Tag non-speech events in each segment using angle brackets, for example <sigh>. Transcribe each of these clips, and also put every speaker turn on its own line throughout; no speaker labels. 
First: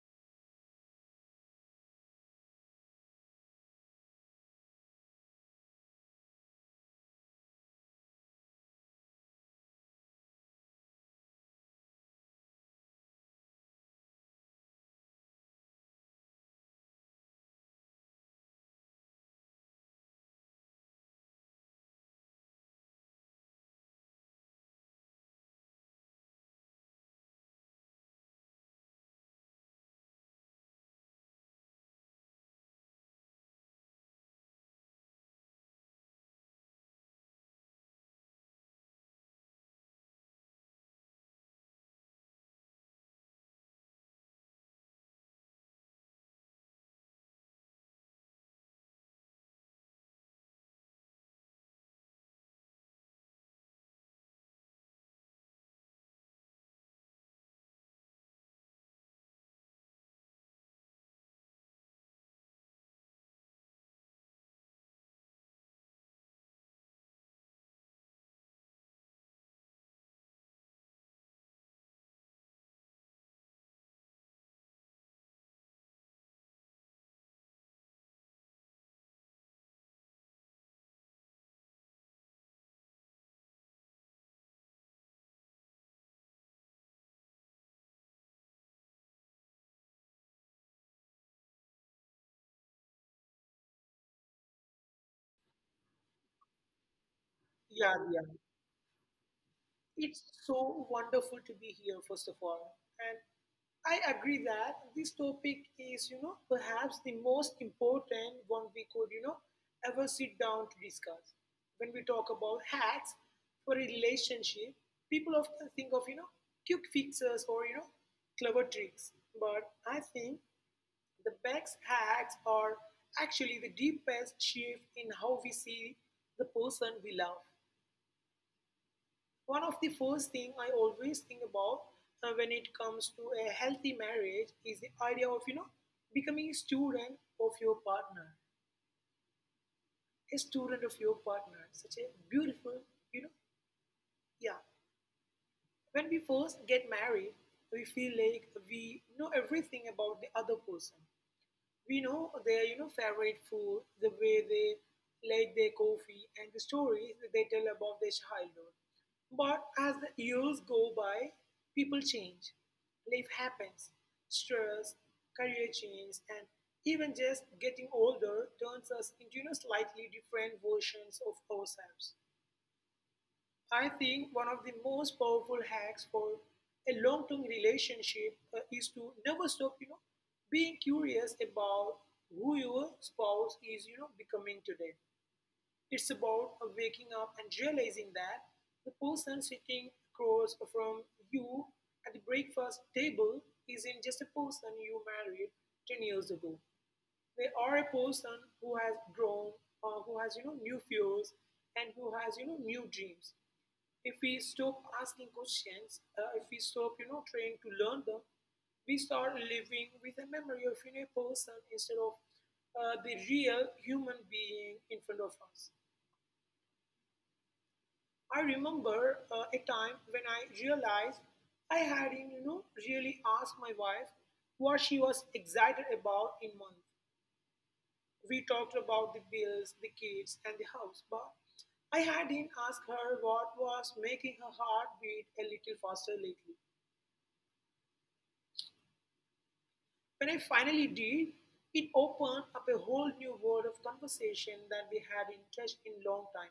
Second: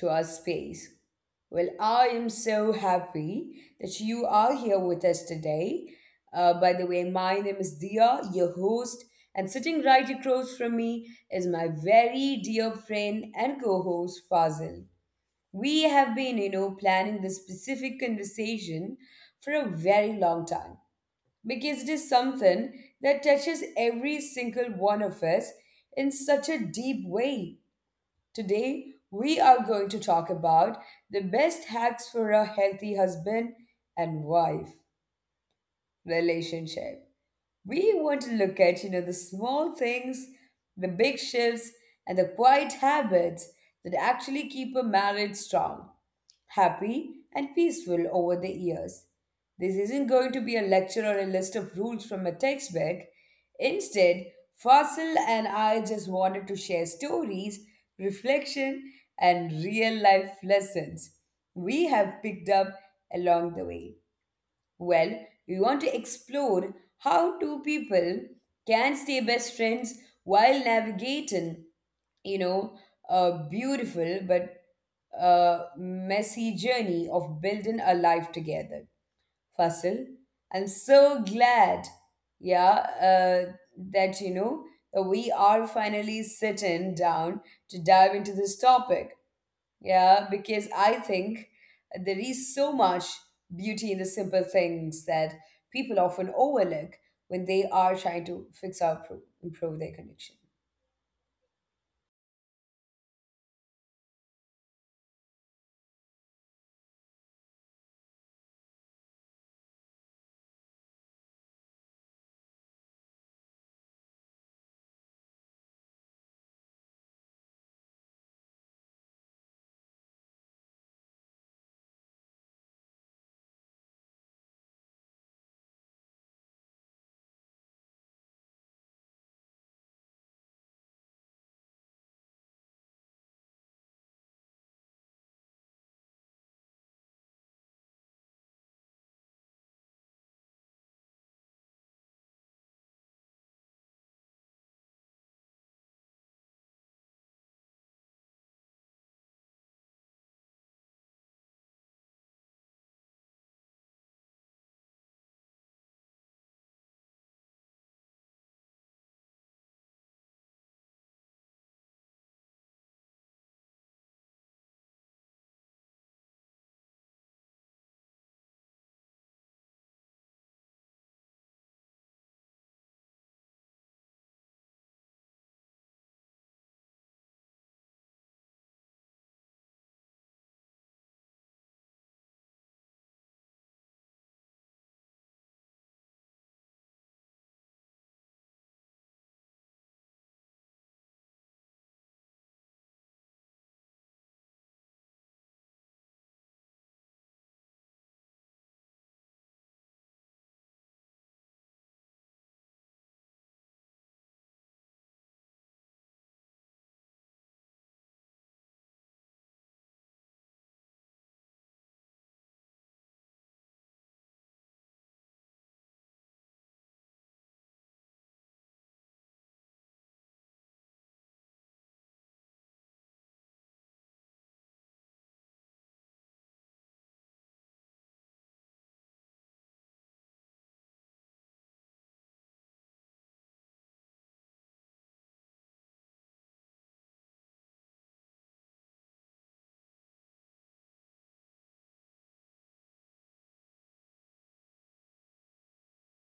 to our space. Well, I am so happy that you are here with us today. By the way, my name is Dia, your host, and sitting right across from me is my very dear friend and co host Fazil. We have been, planning this specific conversation for a very long time because it is something that touches every single one of us in such a deep way. Today, we are going to talk about the best hacks for a healthy husband and wife relationship. We want to look at, the small things, the big shifts, and the quiet habits that actually keep a marriage strong happy, and peaceful over the years. This isn't going to be a lecture or a list of rules from a textbook. Instead, Fasil and I just wanted to share stories, reflection, and real life lessons we have picked up along the way. Well, we want to explore how two people can stay best friends while navigating, you know, a beautiful but messy journey of building a life together. Fasil, I'm so glad, yeah, that you know that we are finally sitting down to dive into this topic yeah, because I think there is so much beauty in the simple things that people often overlook when they
Yeah,
are
yeah.
trying to improve their
It's
connection.
so wonderful to be here, first of all. And I agree that this topic is, perhaps the most important one we could, ever sit down to discuss. When we talk about hacks for a relationship, people often think of, quick fixes or, clever tricks. But I think the best hacks are actually the deepest shift in how we see the person we love. One of the first thing I always think about when it comes to a healthy marriage is the idea of becoming a student of your partner, a student of your partner. Such a beautiful, you know, yeah. When we first get married, we feel like we know everything about the other person. We know their favorite food, the way they like their coffee, and the stories that they tell about their childhood. But as the years go by, people change. Life happens. Stress, career change, and even just getting older turns us into slightly different versions of ourselves. I think one of the most powerful hacks for a long-term relationship is to never stop, being curious about who your spouse is, becoming today. It's about waking up and realizing that the person sitting across from you at the breakfast table isn't just a person you married 10 years ago. They are a person who has grown, who has, new fears and who has, new dreams. If we stop asking questions, if we stop, trying to learn them, we start living with a memory of a person instead of the real human being in front of us. I remember a time when I realized I hadn't, really asked my wife what she was excited about in month. We talked about the bills, the kids, and the house, but I hadn't asked her what was making her heart beat a little faster lately. When I finally did, it opened up a whole new world of conversation that we hadn't touched in a long time.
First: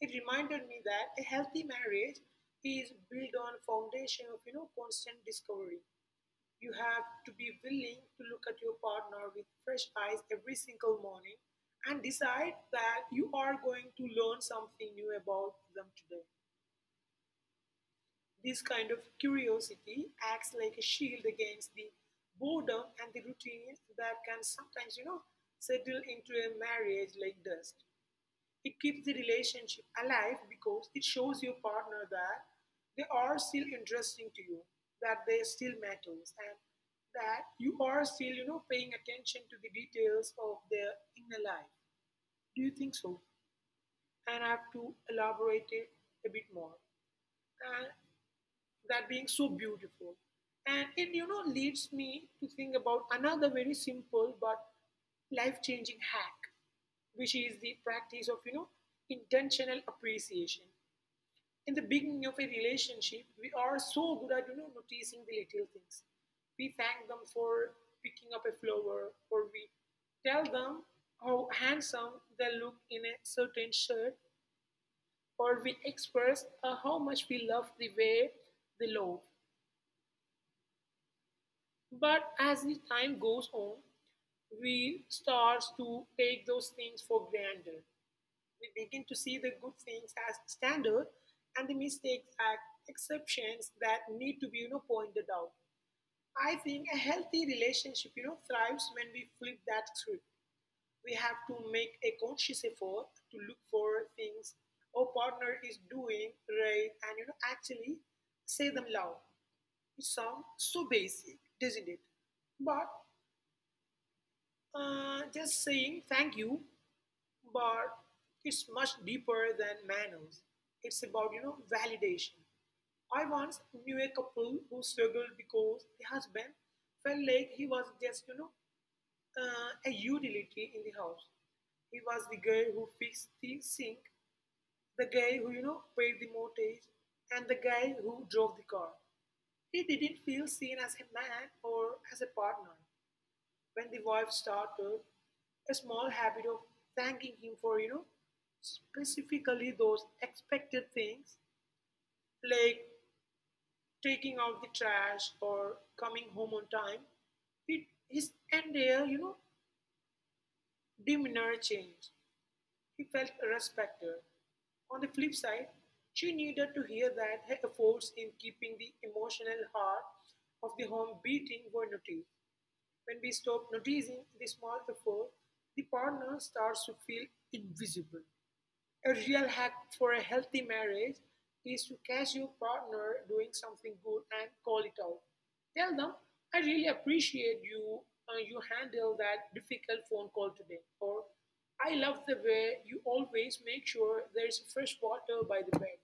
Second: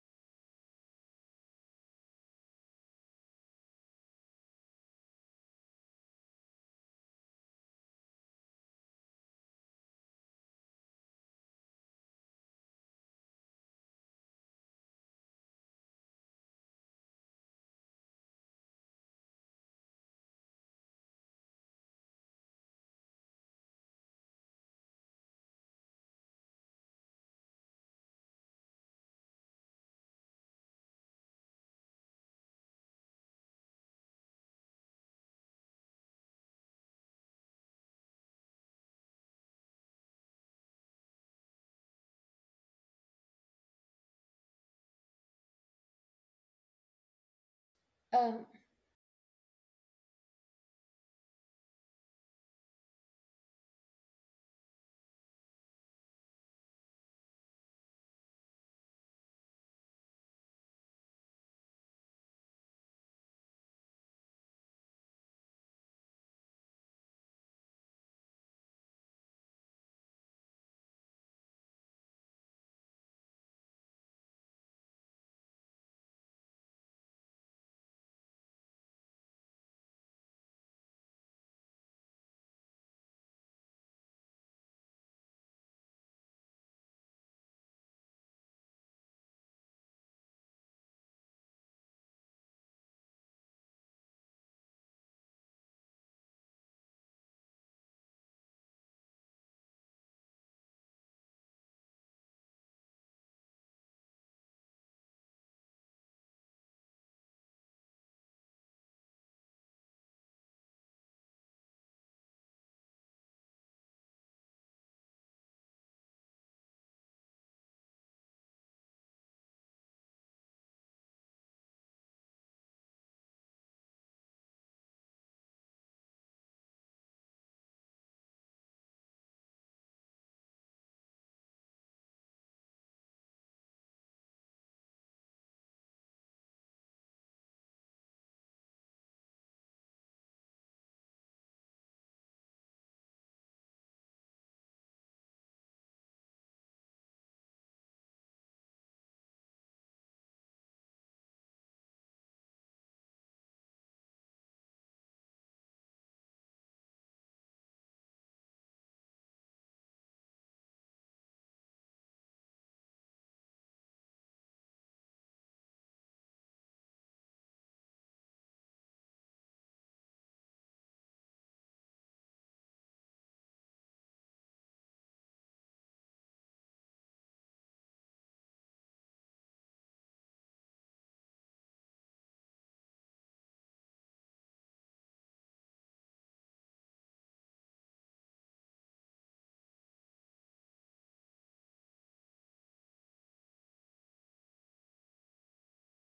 It reminded me that a healthy marriage is built on a foundation of constant discovery. You have to be willing to look at your partner with fresh eyes every single morning and decide that you are going to learn something new about them today. This kind of curiosity acts like a shield against the boredom and the routine that can sometimes, settle into a marriage like dust. It keeps the relationship alive because it shows your partner that they are still interesting to you, that they still matters, and that you are still, paying attention to the details of their inner life. Do you think so? And I have to elaborate it a bit more. And
Um,
that being so beautiful. And it, leads me to think about another very simple but life-changing hack, which is the practice of, intentional appreciation. In the beginning of a relationship, we are so good at, noticing the little things. We thank them for picking up a flower, or we tell them how handsome they look in a certain shirt, or we express how much we love the way they love. But as the time goes on, we starts to take those things for granted. We begin to see the good things as standard and the mistakes as exceptions that need to be pointed out. I think a healthy relationship thrives when we flip that script. We have to make a conscious effort to look for things our partner is doing right and actually say them loud. It sounds so basic, doesn't it? But Just saying thank you, but it's much deeper than manners. It's about, validation. I once knew a couple who struggled because the husband felt like he was just, a utility in the house. He was the guy who fixed the sink, the guy who, paid the mortgage, and the guy who drove the car. He didn't feel seen as a man or as a partner when the wife started a small habit of thanking him for, specifically those expected things like taking out the trash or coming home on time, it, his entire, demeanor changed. He felt respected. On the flip side, she needed to hear that her efforts in keeping the emotional heart of the home beating were noticed. When we stop noticing the small effort, the partner starts to feel invisible. A real hack for a healthy marriage is to catch your partner doing something good and call it out. Tell them, "I really appreciate you. You handle that difficult phone call today." Or, "I love the way you always make sure there's fresh water by the bed."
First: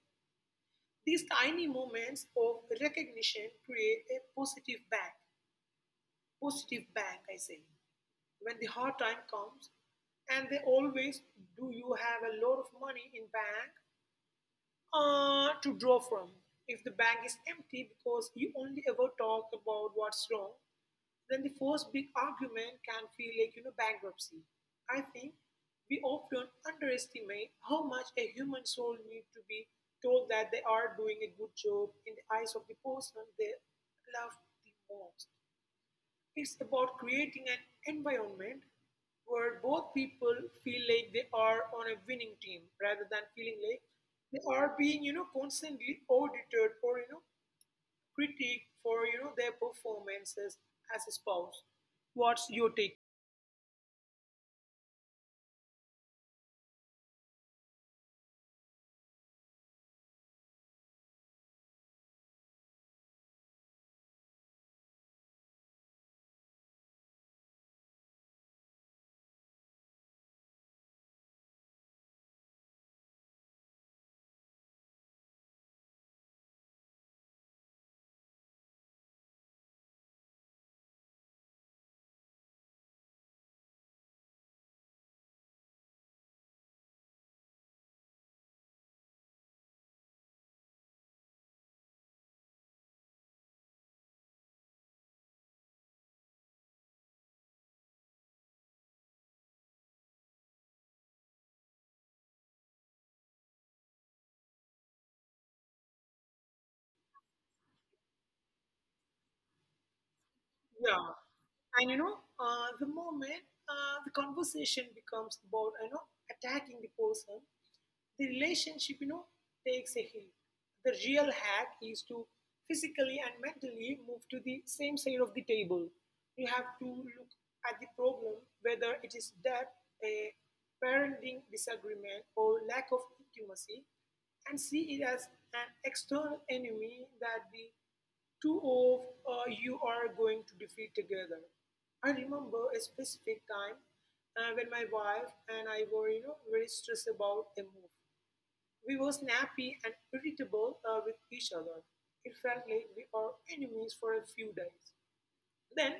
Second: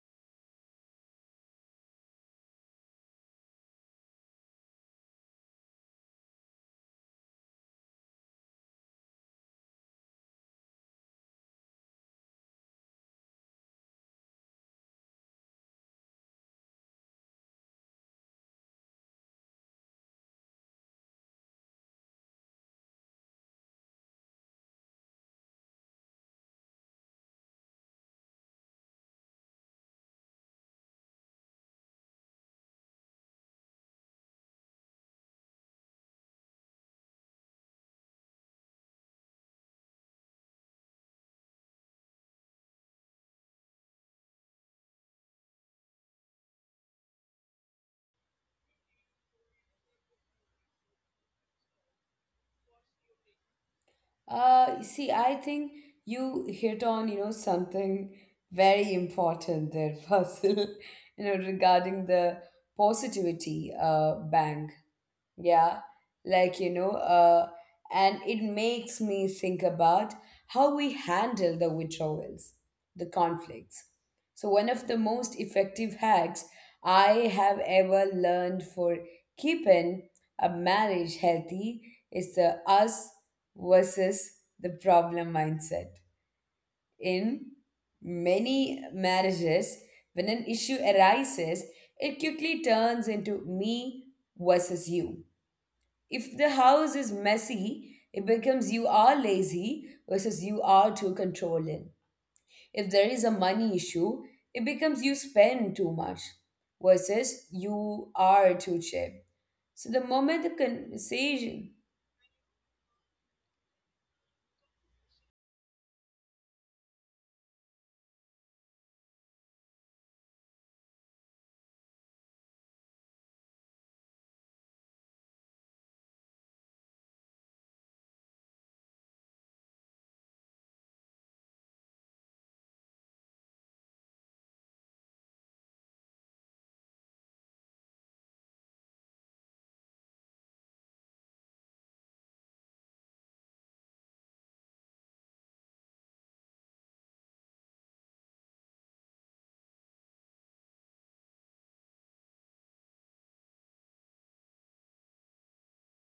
These tiny moments of recognition create a positive bank. Positive bank, I say. When the hard time comes, and they always do, you have a lot of money in bank to draw from. If the bank is empty because you only ever talk about what's wrong, then the first big argument can feel like bankruptcy. I think we often underestimate how much a human soul needs to be told that they are doing a good job in the eyes of the person they love the most. It's about creating an environment where both people feel like they are on a winning team rather than feeling like they are being, constantly audited or, critiqued for, their performances as a spouse. What's your take?
you see, I think you hit on, something very important there, <laughs> Fasil, regarding the positivity bank. Yeah, like, and it makes me think about how we handle the withdrawals, the conflicts. So, one of the most effective hacks I have ever learned for keeping a marriage healthy is the us versus the problem mindset. In many marriages, when an issue arises, it quickly turns into me versus you if the house is messy, it becomes you are lazy versus you are too controlling. If there is a money issue, it becomes you spend too much versus you are too cheap. So the moment the
Yeah,
conversation
and the moment the conversation becomes about attacking the person, the relationship takes a hit. The real hack is to physically and mentally move to the same side of the table. You have to look at the problem, whether it is debt, a parenting disagreement, or lack of intimacy, and see it as an external enemy that the two of you are going to defeat together. I remember a specific time when my wife and I were, very stressed about a move. We were snappy and irritable with each other. It felt like we are enemies for a few days. Then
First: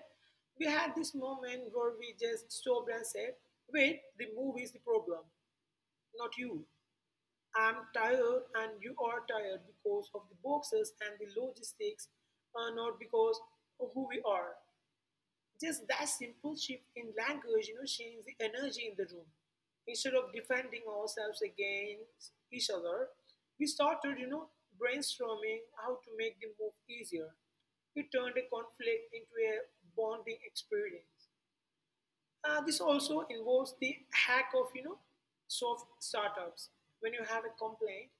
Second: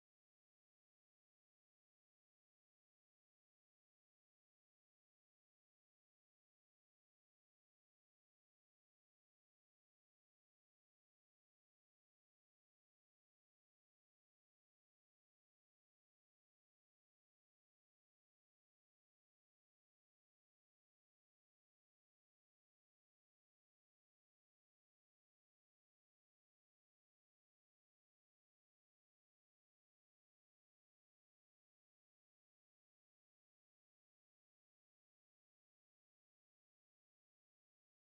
we had this moment where we just stopped and said, "Wait, the move is the problem, not you. I'm tired and you are tired because of the boxes and the logistics, not because of who we are." Just that simple shift in language, changes the energy in the room. Instead of defending ourselves against each other, we started, brainstorming how to make the move easier. We turned a conflict into a bonding experience. This also involves the hack of soft startups. When you have a complaint,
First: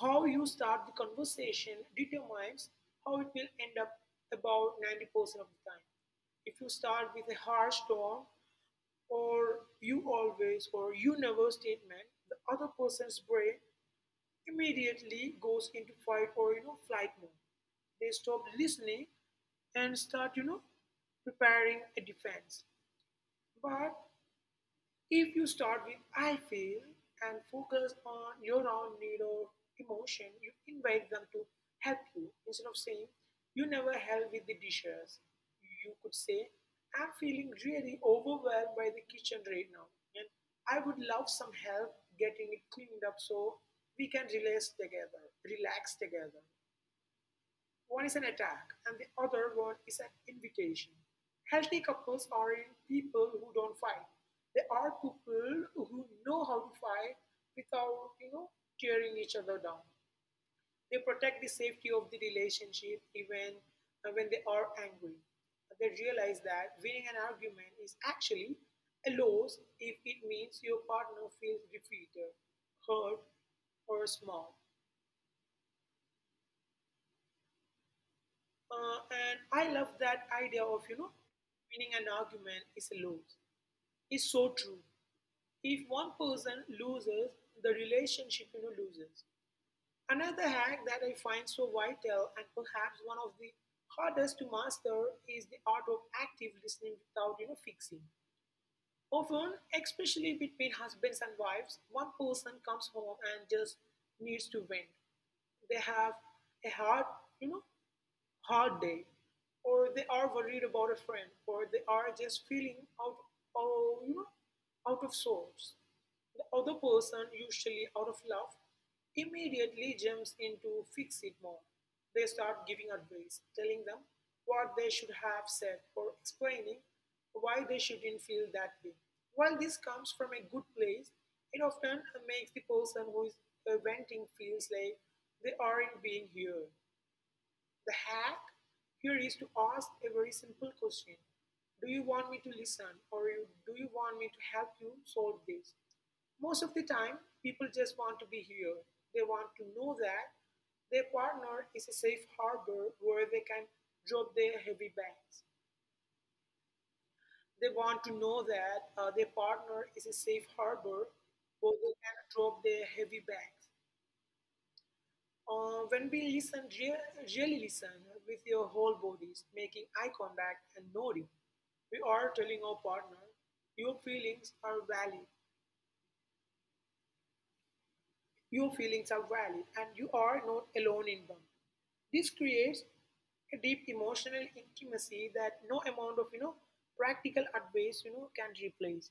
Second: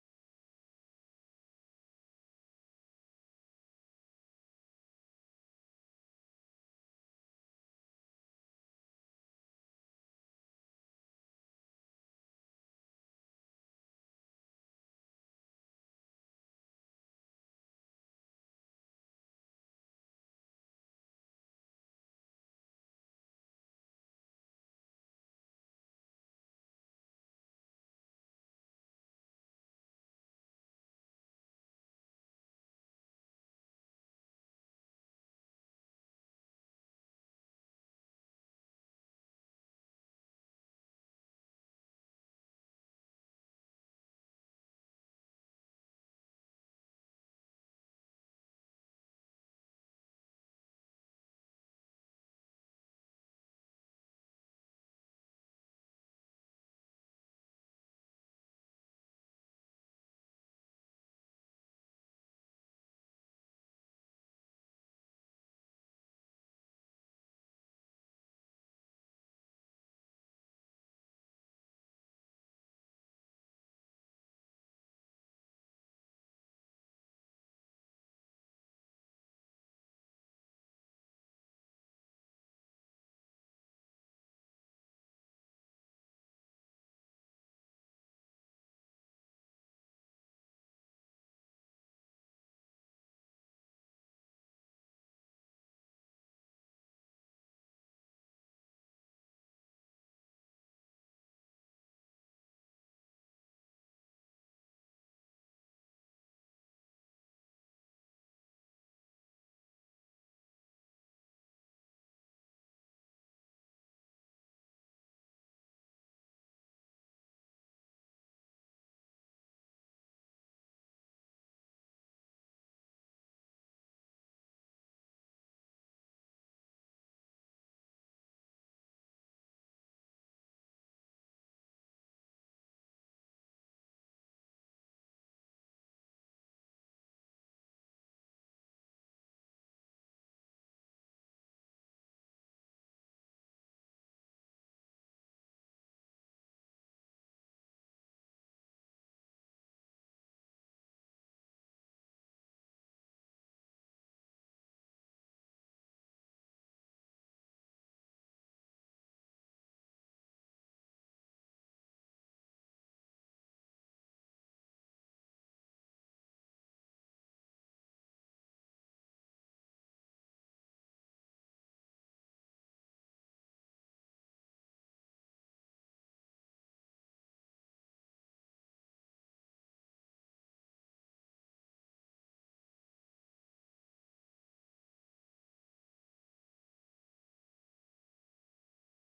how you start the conversation determines how it will end up about 90% of the time. If you start with a harsh tone or you always or you never statement, the other person's brain immediately goes into fight or flight mode. They stop listening and start preparing a defense. But if you start with "I feel" and focus on your own need or emotion, you invite them to help you. Instead of saying, "you never help with the dishes," you could say, "I'm feeling really overwhelmed by the kitchen right now. And I would love some help getting it cleaned up so we can relax together." Relax together. One is an attack, and the other one is an invitation. Healthy couples aren't people who don't fight. They are people who know how to fight without, tearing each other down. They protect the safety of the relationship even when they are angry. They realize that winning an argument is actually a loss if it means your partner feels defeated, hurt, or small. And I love that idea of, winning an argument is a loss. It's so true. If one person loses, the relationship, loses. Another hack that I find so vital and perhaps one of the hardest to master is the art of active listening without, fixing. Often, especially between husbands and wives, one person comes home and just needs to vent. They have a hard, you know, hard day, or they are worried about a friend, or they are just feeling out, oh, out of sorts. The other person, usually out of love, immediately jumps into fix it mode. They start giving advice, telling them what they should have said, or explaining why they shouldn't feel that way. While this comes from a good place, it often makes the person who is venting feels like they aren't being heard. The hack here is to ask a very simple question. Do you want me to listen do you want me to help you solve this? Most of the time, people just want to be here. They want to know that their partner is a safe harbor where they can drop their heavy bags. They want to know that their partner is a safe harbor where they can drop their heavy bags. When we listen, really listen with your whole bodies, making eye contact and nodding, we are telling our partner, your feelings are valid, your feelings are valid, and you are not alone in them. This creates a deep emotional intimacy that no amount of practical advice can replace.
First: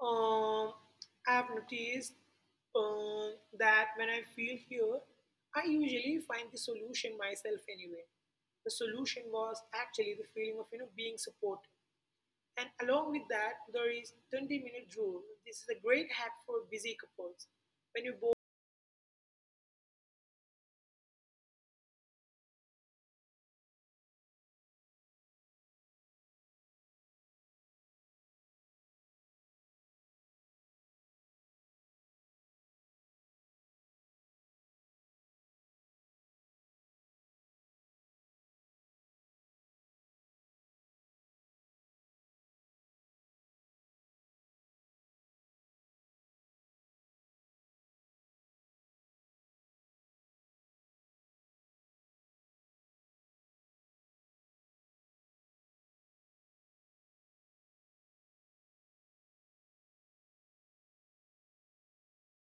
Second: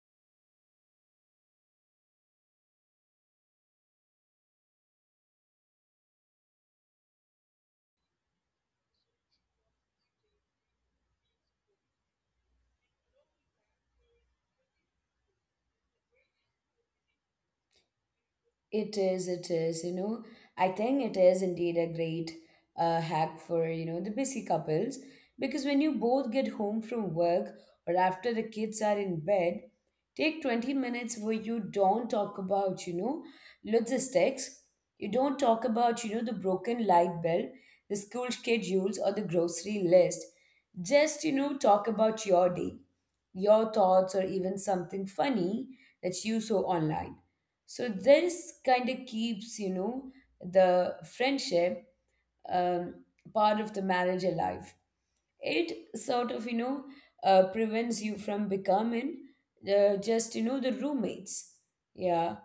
Um, I've noticed that when I feel here, I usually find the solution myself anyway. The solution was actually the feeling of being supported. And along with that, there is 20-minute rule. This is a great hack for busy couples. When you both
it is, you know. I think it is indeed a great hack for, the busy couples because when you both get home from work or after the kids are in bed, take 20 minutes where you don't talk about, logistics. You don't talk about, the broken light bill, the school schedules, or the grocery list. Just, talk about your day, your thoughts, or even something funny that you saw online. So this kind of keeps, the friendship um, part of the marriage alive. It sort of, prevents you from becoming the roommates. Yeah.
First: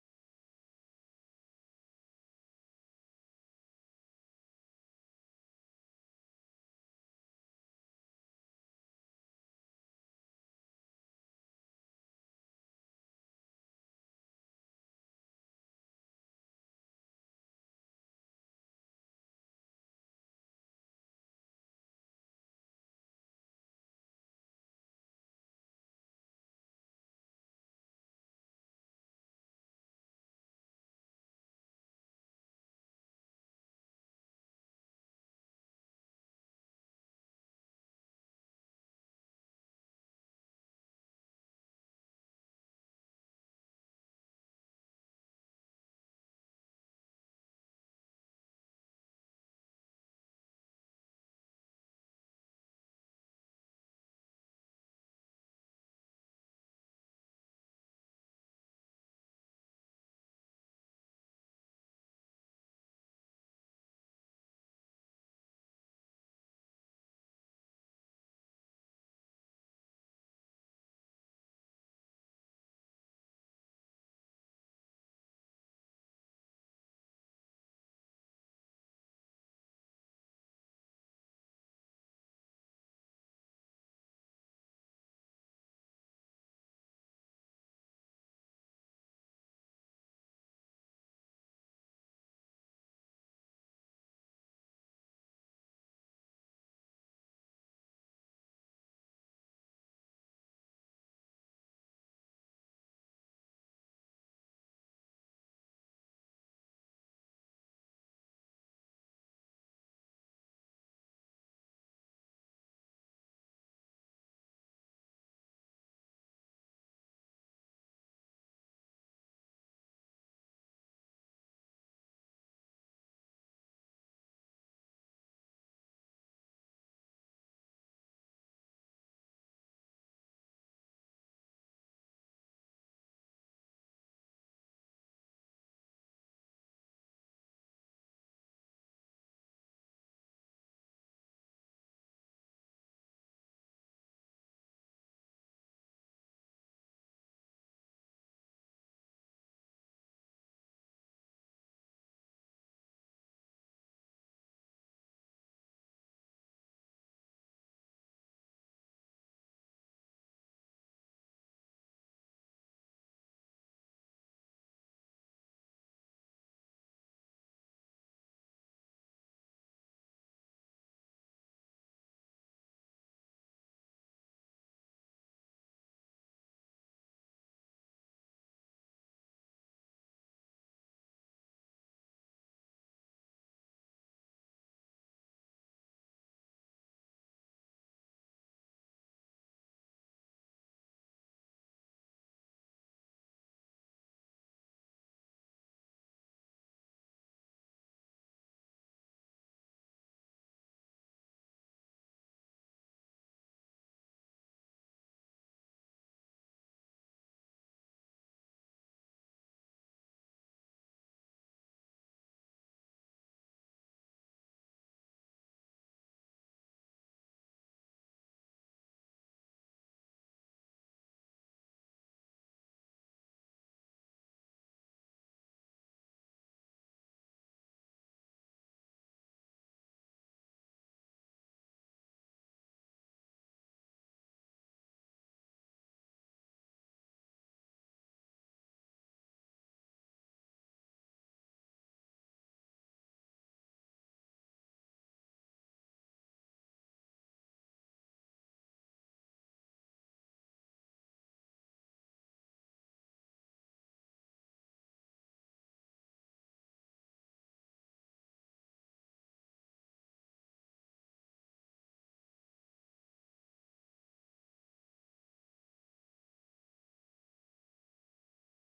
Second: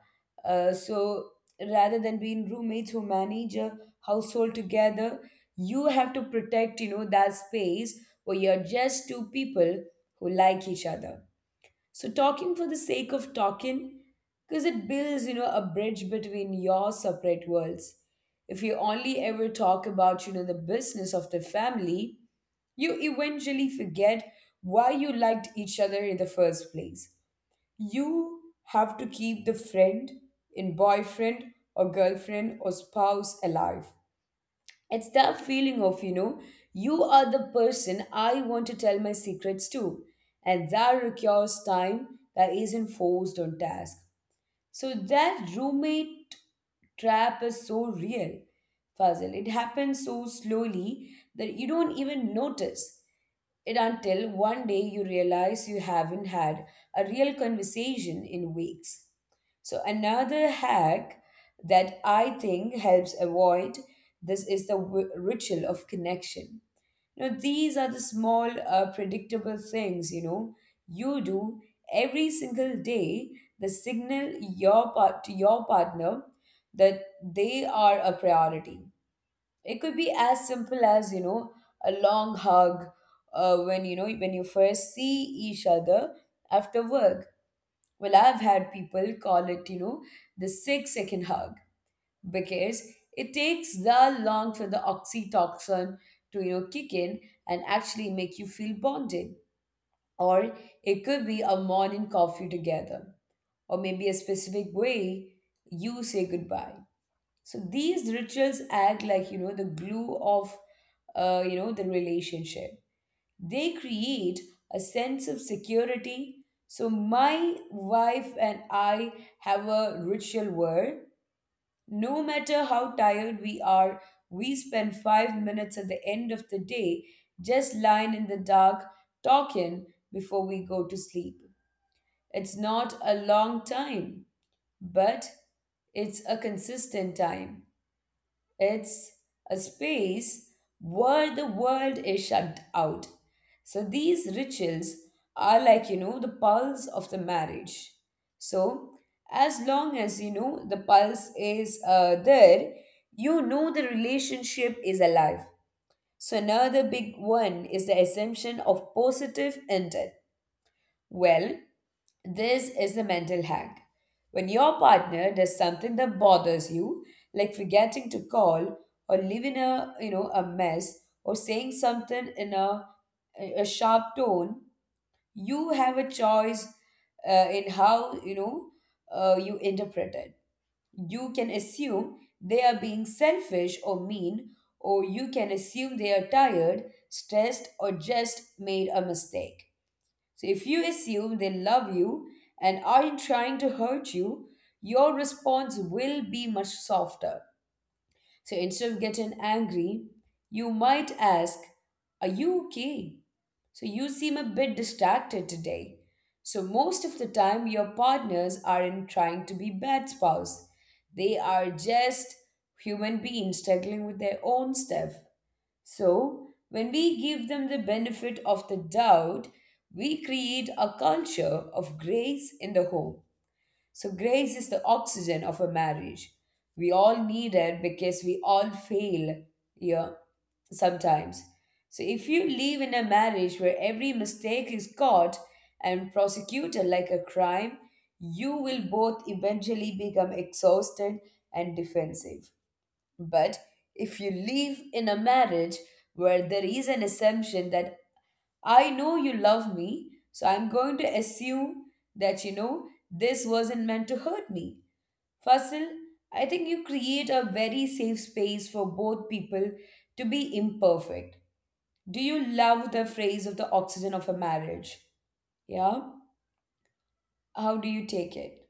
So rather than being roommates who manage a household together, you have to protect, that space where you're just two people who like each other. So talking for the sake of talking, because it builds, a bridge between your separate worlds. If you only ever talk about, the business of the family, you eventually forget why you liked each other in the first place. You have to keep the friend in boyfriend or girlfriend or spouse alive. It's that feeling of, you are the person I want to tell my secrets to. And that requires time that isn't forced on task. So that roommate trap is so real, Fazil. It happens so slowly that you don't even notice. It until one day you realize you haven't had a real conversation in weeks. So, another hack that I think helps avoid this is the ritual of connection. Now, these are the small, predictable things you know you do every single day that signal your part to your partner that they are a priority. It could be as simple as, a long hug when you first see each other after work. Well, I've had people call it, the 6-second hug because it takes that long for the oxytocin to, kick in and actually make you feel bonded. Or it could be a morning coffee together or maybe a specific way you say goodbye. So these rituals act like, the glue of, the relationship. They create a sense of security. So my wife and I have a ritual where no matter how tired we are, we spend 5 minutes at the end of the day just lying in the dark talking before we go to sleep. It's not a long time, but it's a consistent time it's a space where the world is shut out. So these rituals are like, the pulse of the marriage. So as long as, the pulse is there, you know the relationship is alive. So another big one is the assumption of positive intent. Well, this is the mental hack. When your partner does something that bothers you, like forgetting to call or leaving a you know a mess or saying something in a sharp tone, you have a choice in how you interpret it. You can assume they are being selfish or mean, or you can assume they are tired, stressed, or just made a mistake. So if you assume they love you and aren't trying to hurt you, your response will be much softer. So instead of getting angry, you might ask, are you okay? So you seem a bit distracted today. So most of the time, your partners aren't trying to be bad spouse. They are just human beings struggling with their own stuff. So, when we give them the benefit of the doubt, we create a culture of grace in the home. So, grace is the oxygen of a marriage. We all need it because we all fail here sometimes. So, if you live in a marriage where every mistake is caught and prosecuted like a crime, you will both eventually become exhausted and defensive. But if you live in a marriage where there is an assumption that I know you love me, so I'm going to assume that you know this wasn't meant to hurt me. Fasil, I think you create a very safe space for both people to be imperfect. Do you love the phrase of the oxygen of a marriage? Yeah? How do you take it?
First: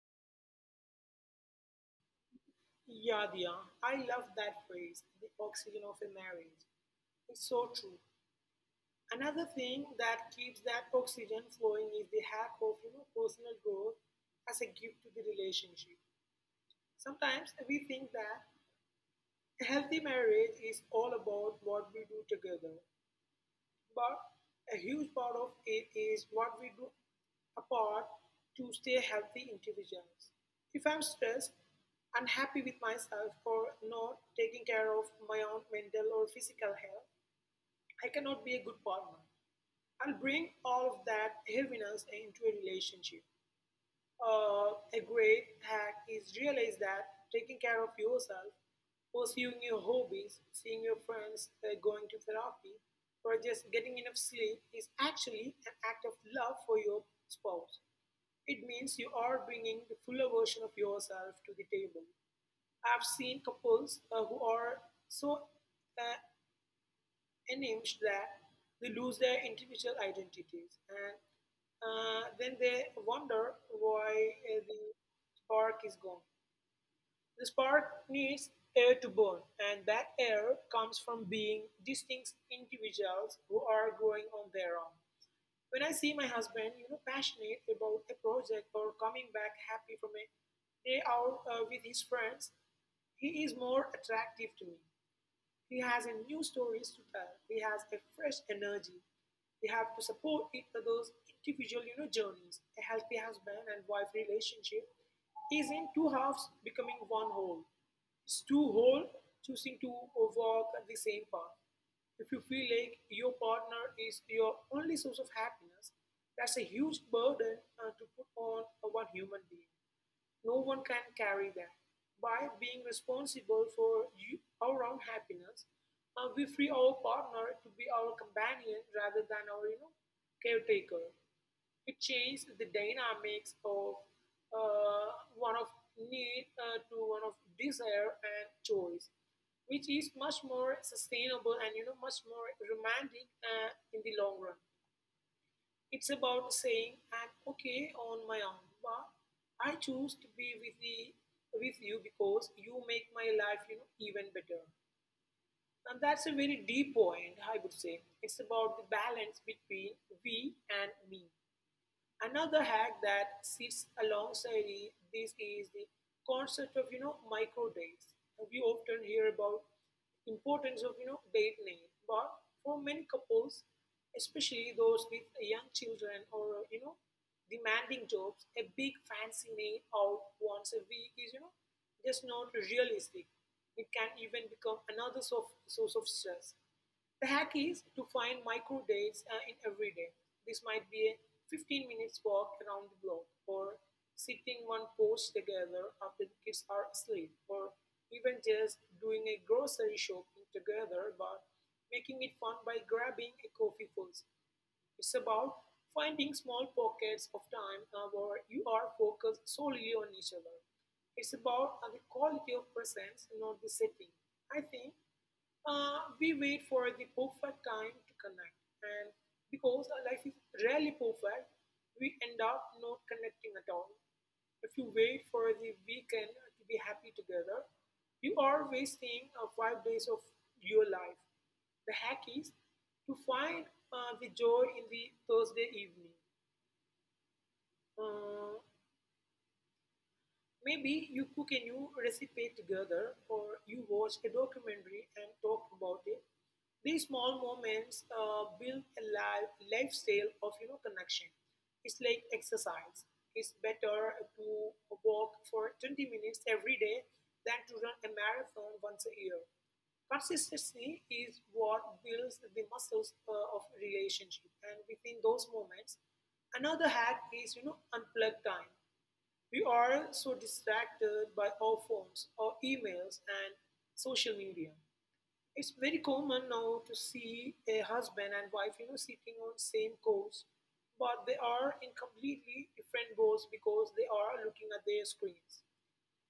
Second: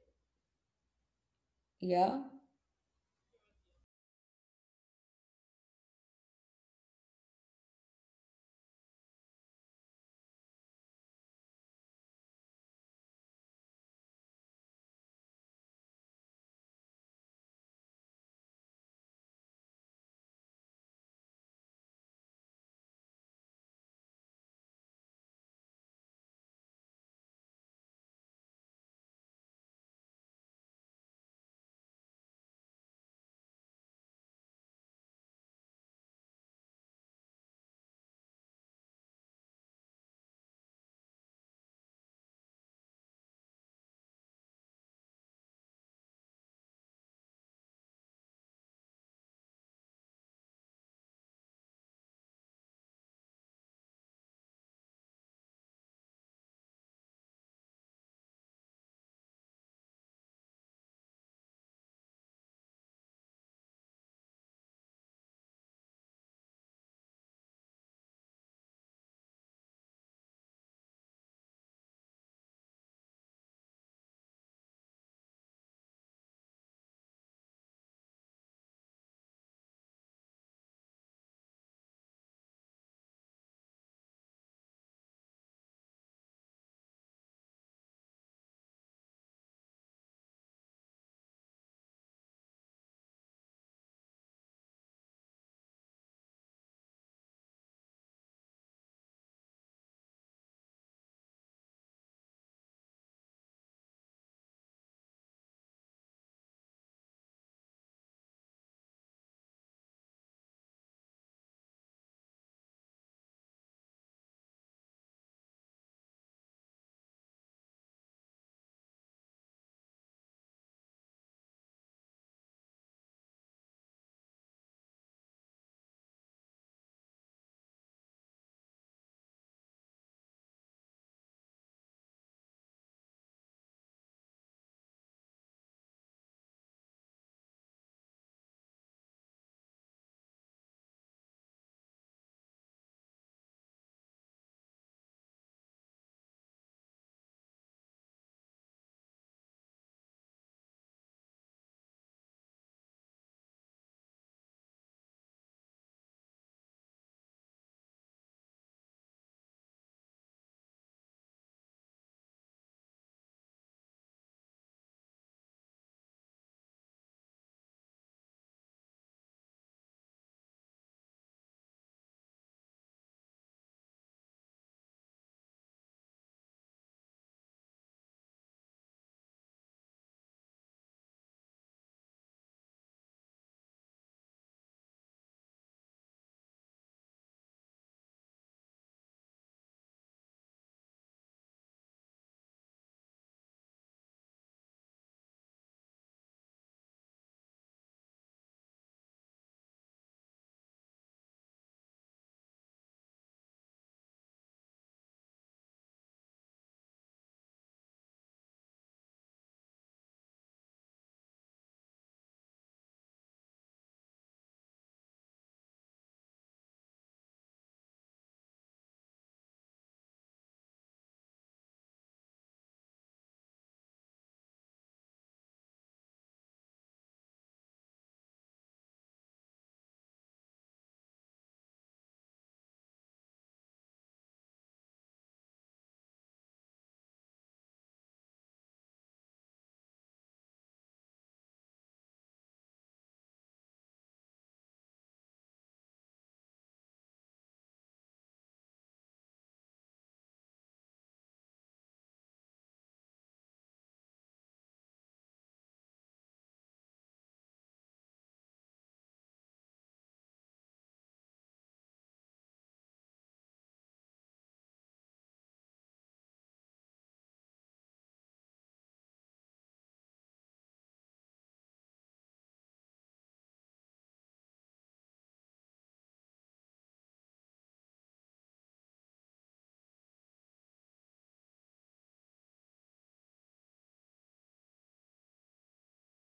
Yeah?
yeah, yeah, I love that phrase, the oxygen of a marriage. It's so true. Another thing that keeps that oxygen flowing is the hack of personal growth as a gift to the relationship. Sometimes we think that a healthy marriage is all about what we do together, but a huge part of it is what we do apart to stay healthy individuals. If I'm stressed, unhappy with myself, or not taking care of my own mental or physical health, I cannot be a good partner. I'll bring all of that heaviness into a relationship. A great hack is realize that taking care of yourself, pursuing your hobbies, seeing your friends, going to therapy, or just getting enough sleep is actually an act of love for your spouse. It means you are bringing the fuller version of yourself to the table. I've seen couples who are so uh, enemies that they lose their individual identities and then they wonder why the spark is gone. The spark needs air to burn, and that air comes from being distinct individuals who are growing on their own. When I see my husband, you know, passionate about a project or coming back happy from a day out with his friends, he is more attractive to me. He has a new stories to tell. He has a fresh energy. They have to support each other's individual, you know, journeys. A healthy husband and wife relationship is in two halves becoming one whole. It's two whole choosing to walk the same path. If you feel like your partner is your only source of happiness, that's a huge burden to put on a one human being. No one can carry them. By being responsible for our own happiness, we free our partner to be our companion rather than our, you know, caretaker. It changes the dynamics of uh, one of need to one of desire and choice, which is much more sustainable and, you know, much more romantic in the long run. It's about saying, I'm okay on my own, but I choose to be with the with you because you make my life, you know, even better. And that's a very deep point, I would say. It's about the balance between we and me. Another hack that sits alongside this is the concept of micro days. We often hear about importance of date night, but for many couples, especially those with young children or demanding jobs, a big fancy night out once a week is, you know, just not realistic. It can even become another source of stress. The hack is to find micro dates in every day. This might be a 15 minutes walk around the block, or sitting one post together after the kids are asleep, or even just doing a grocery shopping together but making it fun by grabbing a coffee first. It's about finding small pockets of time where you are focused solely on each other. It's about the quality of presence, not the setting. I think we wait for the perfect time to connect, and because our life is rarely perfect, we end up not connecting at all. If you wait for the weekend to be happy together, you are wasting 5 days of your life. The hack is to find the joy in the Thursday evening. Uh, Maybe you cook a new recipe together or you watch a documentary and talk about it. These small moments build a lifestyle of, you know, connection. It's like exercise. It's better to walk for 20 minutes every day than to run a marathon once a year. Consistency is what builds the muscles of relationship, and within those moments, another hack is, you know, unplug time. We are so distracted by our phones, our emails, and social media. It's very common now to see a husband and wife, you know, sitting on same course, but they are in completely different goals because they are looking at their screens.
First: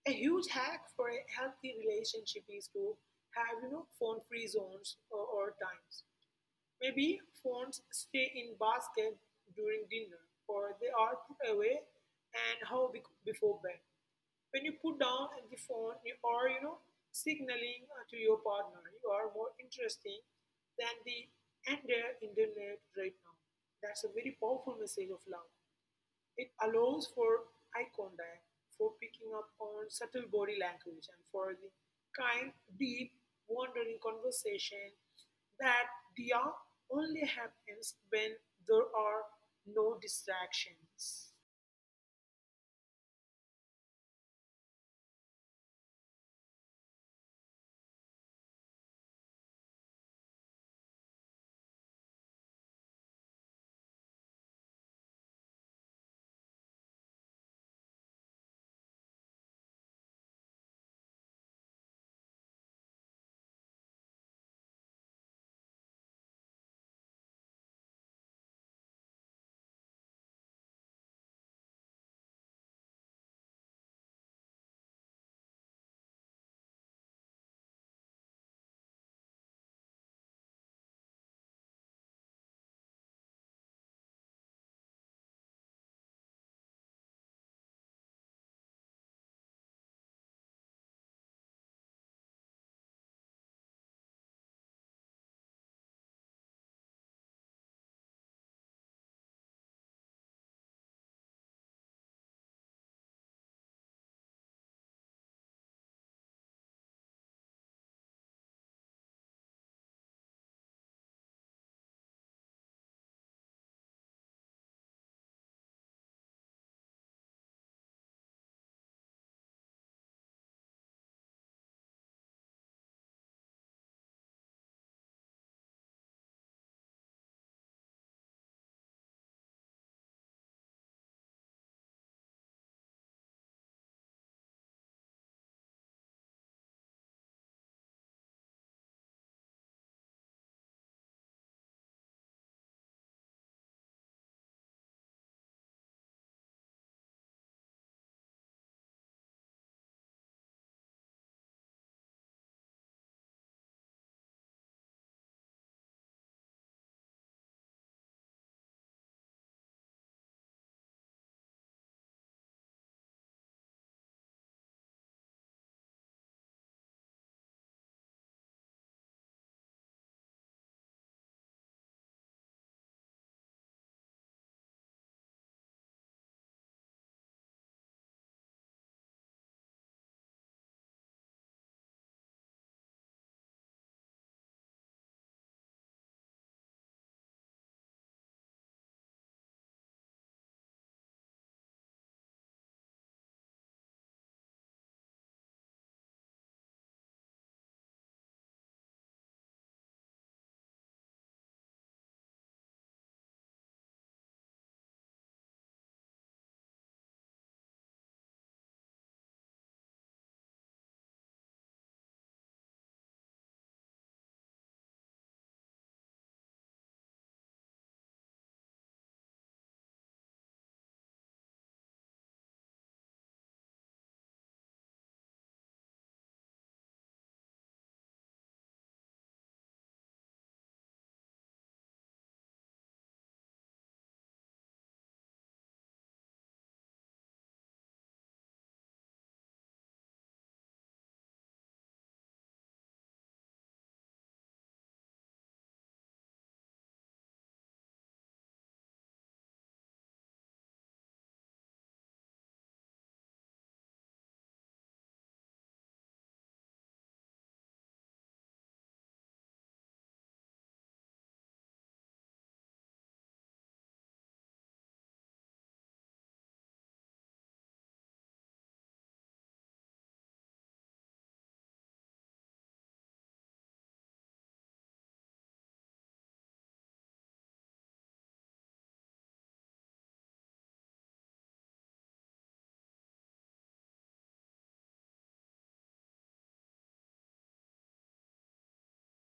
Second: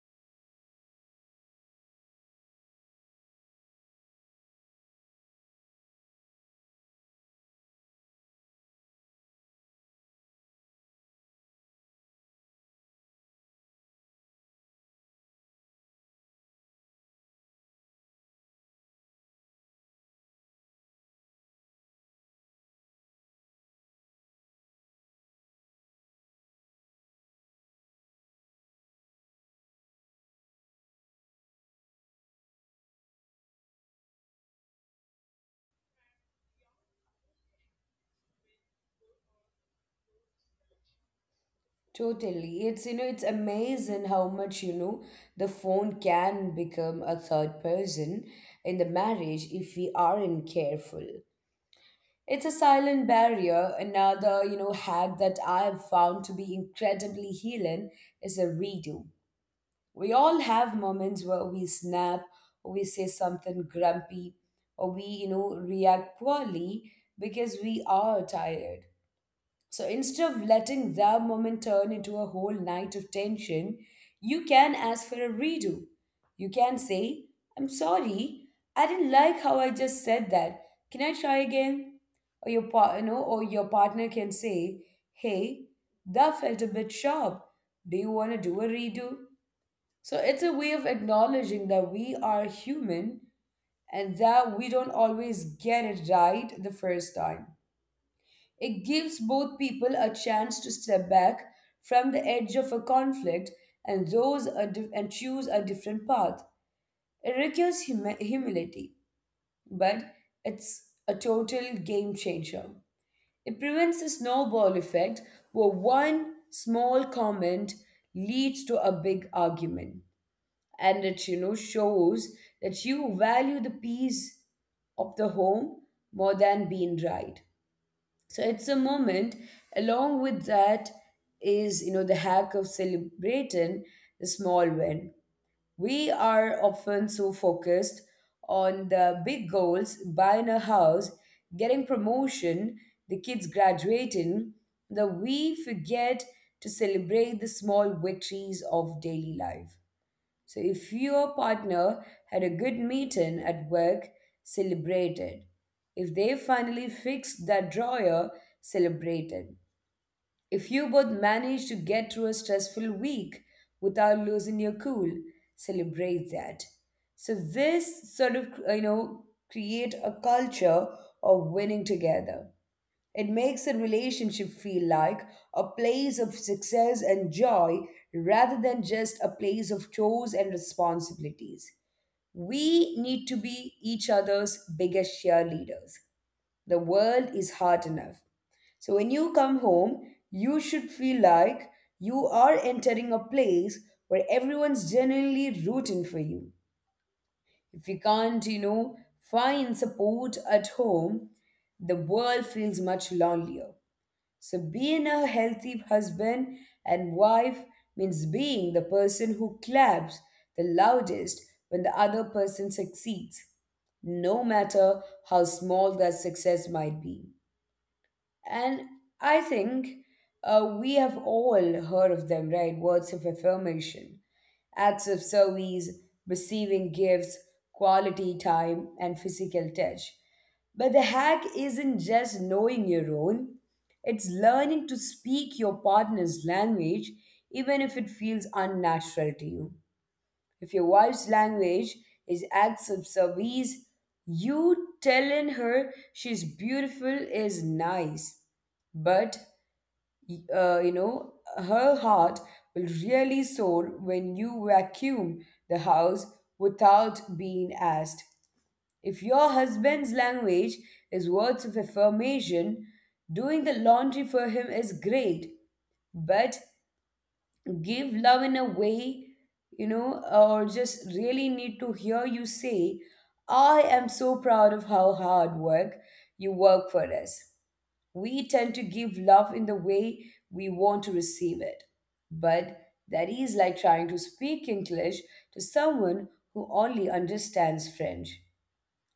A huge hack for a healthy relationship is to have, you know, phone-free zones or times. Maybe phones stay in basket during dinner, or they are put away before bed. When you put down the phone, you are, you know, signaling to your partner you are more interesting than the entire internet right now. That's a very powerful message of love. It allows for eye contact, for picking up on subtle body language, and for the kind, deep, wandering conversation that they only happens when there are no distractions.
Totally. It's, it's amazing how much, the phone can become a third person in the marriage if we aren't careful. It's a silent barrier. Another, hack that I've found to be incredibly healing is a redo. We all have moments where we snap or we say something grumpy or we, react poorly because we are tired. So instead of letting that moment turn into a whole night of tension, you can ask for a redo. You can say, I'm sorry, I didn't like how I just said that. Can I try again? Or your or your partner can say, hey, that felt a bit sharp. Do you want to do a redo? So it's a way of acknowledging that we are human and that we don't always get it right the first time. It gives both people a chance to step back from the edge of a conflict and and choose a different path. It requires humility, but it's a total game changer. It prevents the snowball effect where one small comment leads to a big argument and it you know shows that you value the peace of the home more than being right so it's a moment. Along with that is, the hack of celebrating the small win. We are often so focused on the big goals, buying a house, getting promotion, the kids graduating, that we forget to celebrate the small victories of daily life. So if your partner had a good meeting at work, celebrate it. If they finally fixed that drawer, celebrate it. If you both managed to get through a stressful week without losing your cool, celebrate that. So this sort of you know create a culture of winning together. It makes a relationship feel like a place of success and joy rather than just a place of chores and responsibilities. We need to be each other's biggest cheerleaders. The world is hard enough. So when you come home, you should feel like you are entering a place where everyone's genuinely rooting for you. If you can't, find support at home, the world feels much lonelier. So, being a healthy husband and wife means being the person who claps the loudest when the other person succeeds, no matter how small that success might be. And I think we have all heard of them, right? Words of affirmation, acts of service, receiving gifts, quality time, and physical touch. But the hack isn't just knowing your own, it's learning to speak your partner's language even if it feels unnatural to you. If your wife's language is acts of service, you telling her she's beautiful is nice, but you know her heart will really soar when you vacuum the house without being asked. If your husband's language is words of affirmation, doing the laundry for him is great, but give love in a way, you know, or just really need to hear you say, I am so proud of how hard work you work for us. We tend to give love in the way we want to receive it. But that is like trying to speak English to someone who only understands French.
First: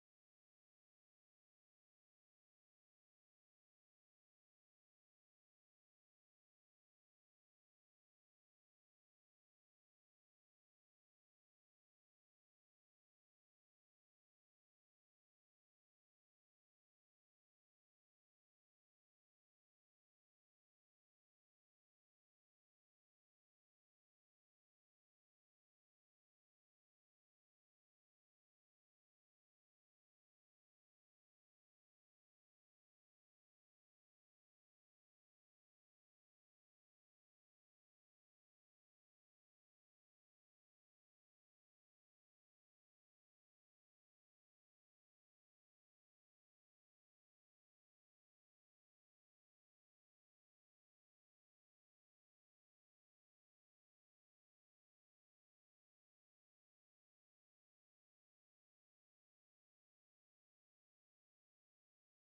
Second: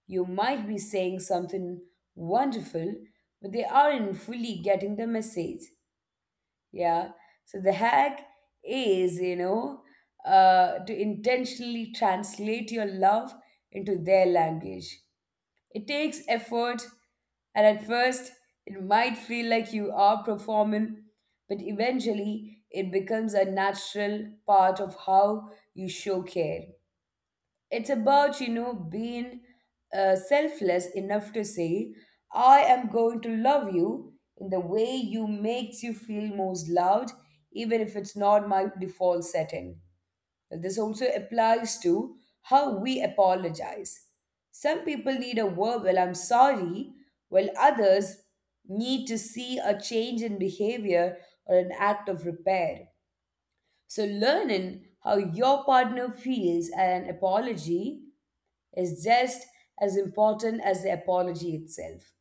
You might be saying something wonderful, but they aren't fully getting the message. Yeah. So the hack is, you know, to intentionally translate your love into their language. It takes effort, and at first, it might feel like you are performing, but eventually, it becomes a natural part of how you show care. It's about, you know, being selfless enough to say, I am going to love you in the way you makes you feel most loved, even if it's not my default setting. This also applies to how we apologize. Some people need a verbal I'm sorry, while others need to see a change in behavior or an act of repair. So, learning how your partner feels an apology is just as important as the apology itself.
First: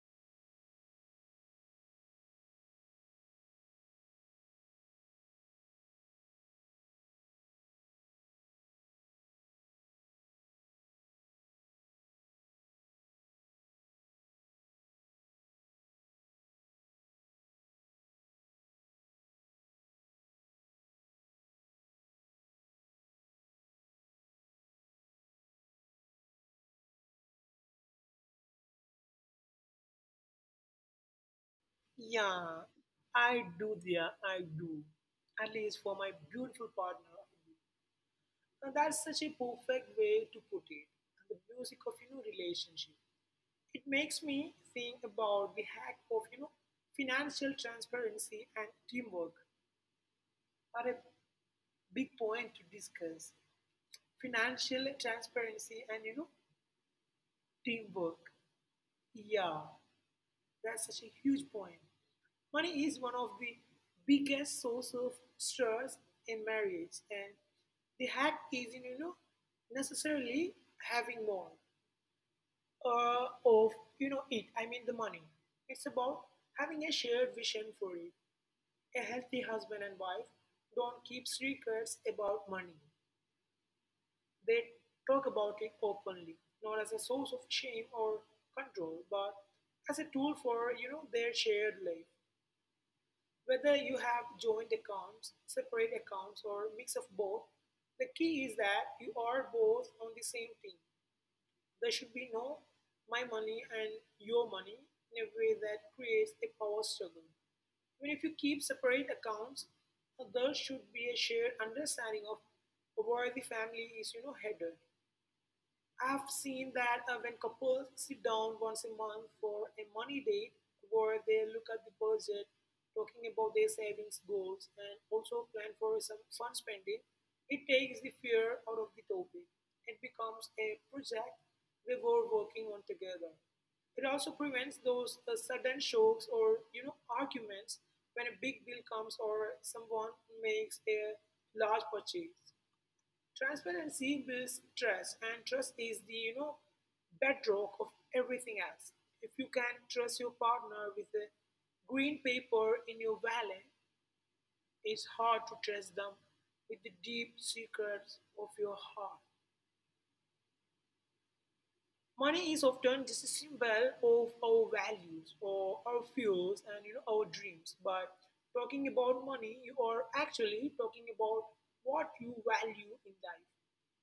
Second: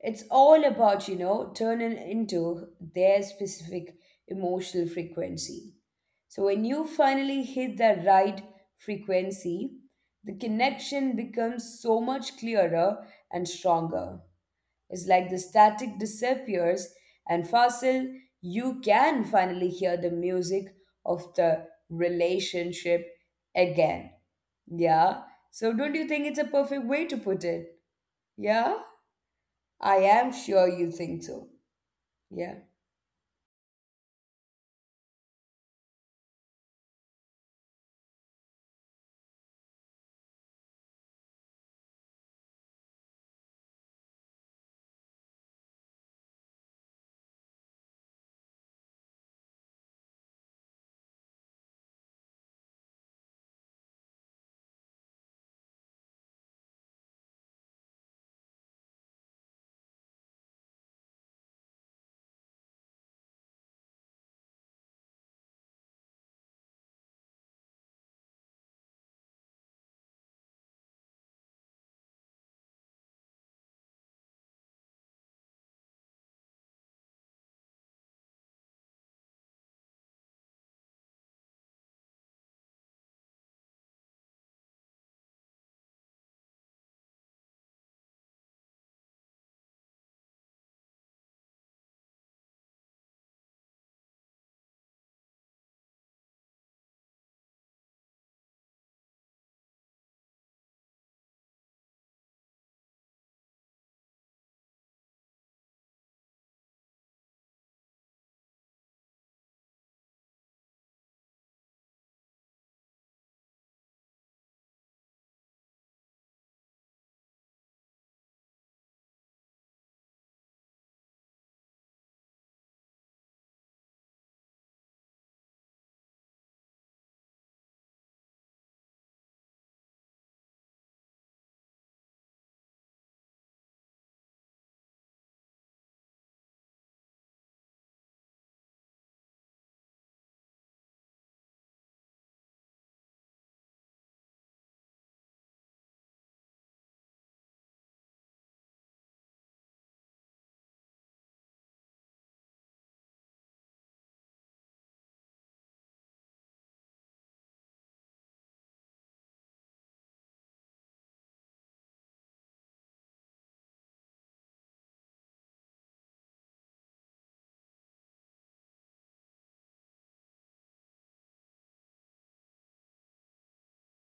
It's all about, you know, turning into their specific emotional frequency. So when you finally hit the right frequency, the connection becomes so much clearer and stronger. It's like the static disappears and facile, you can finally hear the music of the relationship again. Yeah. So don't you think it's a perfect way to put it? Yeah? I am sure you think so. Yeah.
Yeah, I do, dear, I do. At least for my beautiful partner. I do. Now that's such a perfect way to put it. And the music of, you know, relationship. It makes me think about the hack of, you know, financial transparency and teamwork are a big point to discuss. Financial transparency and, you know, teamwork. Yeah, that's such a huge point. Money is one of the biggest source of stress in marriage, and the hack is not, you know, necessarily having more of, you know, it. I mean the money. It's about having a shared vision for it. A healthy husband and wife don't keep secrets about money. They talk about it openly, not as a source of shame or control, but as a tool for, you know, their shared life. Whether you have joint accounts, separate accounts, or mix of both, the key is that you are both on the same team. There should be no my money and your money in a way that creates a power struggle. Even if you keep separate accounts, there should be a shared understanding of where the family is, you know, headed. I've seen that when couples sit down once a month for a money date where they look at the budget, talking about their savings goals, and also plan for some fun spending, it takes the fear out of the topic. It becomes a project we were working on together. It also prevents those sudden shocks or, you know, arguments when a big bill comes or someone makes a large purchase. Transparency builds trust, and trust is the, you know, bedrock of everything else. If you can trust your partner with the green paper in your wallet, it's hard to trust them with the deep secrets of your heart. Money is often just a symbol of our values or our fears and, you know, our dreams. But talking about money, you are actually talking about what you value in life,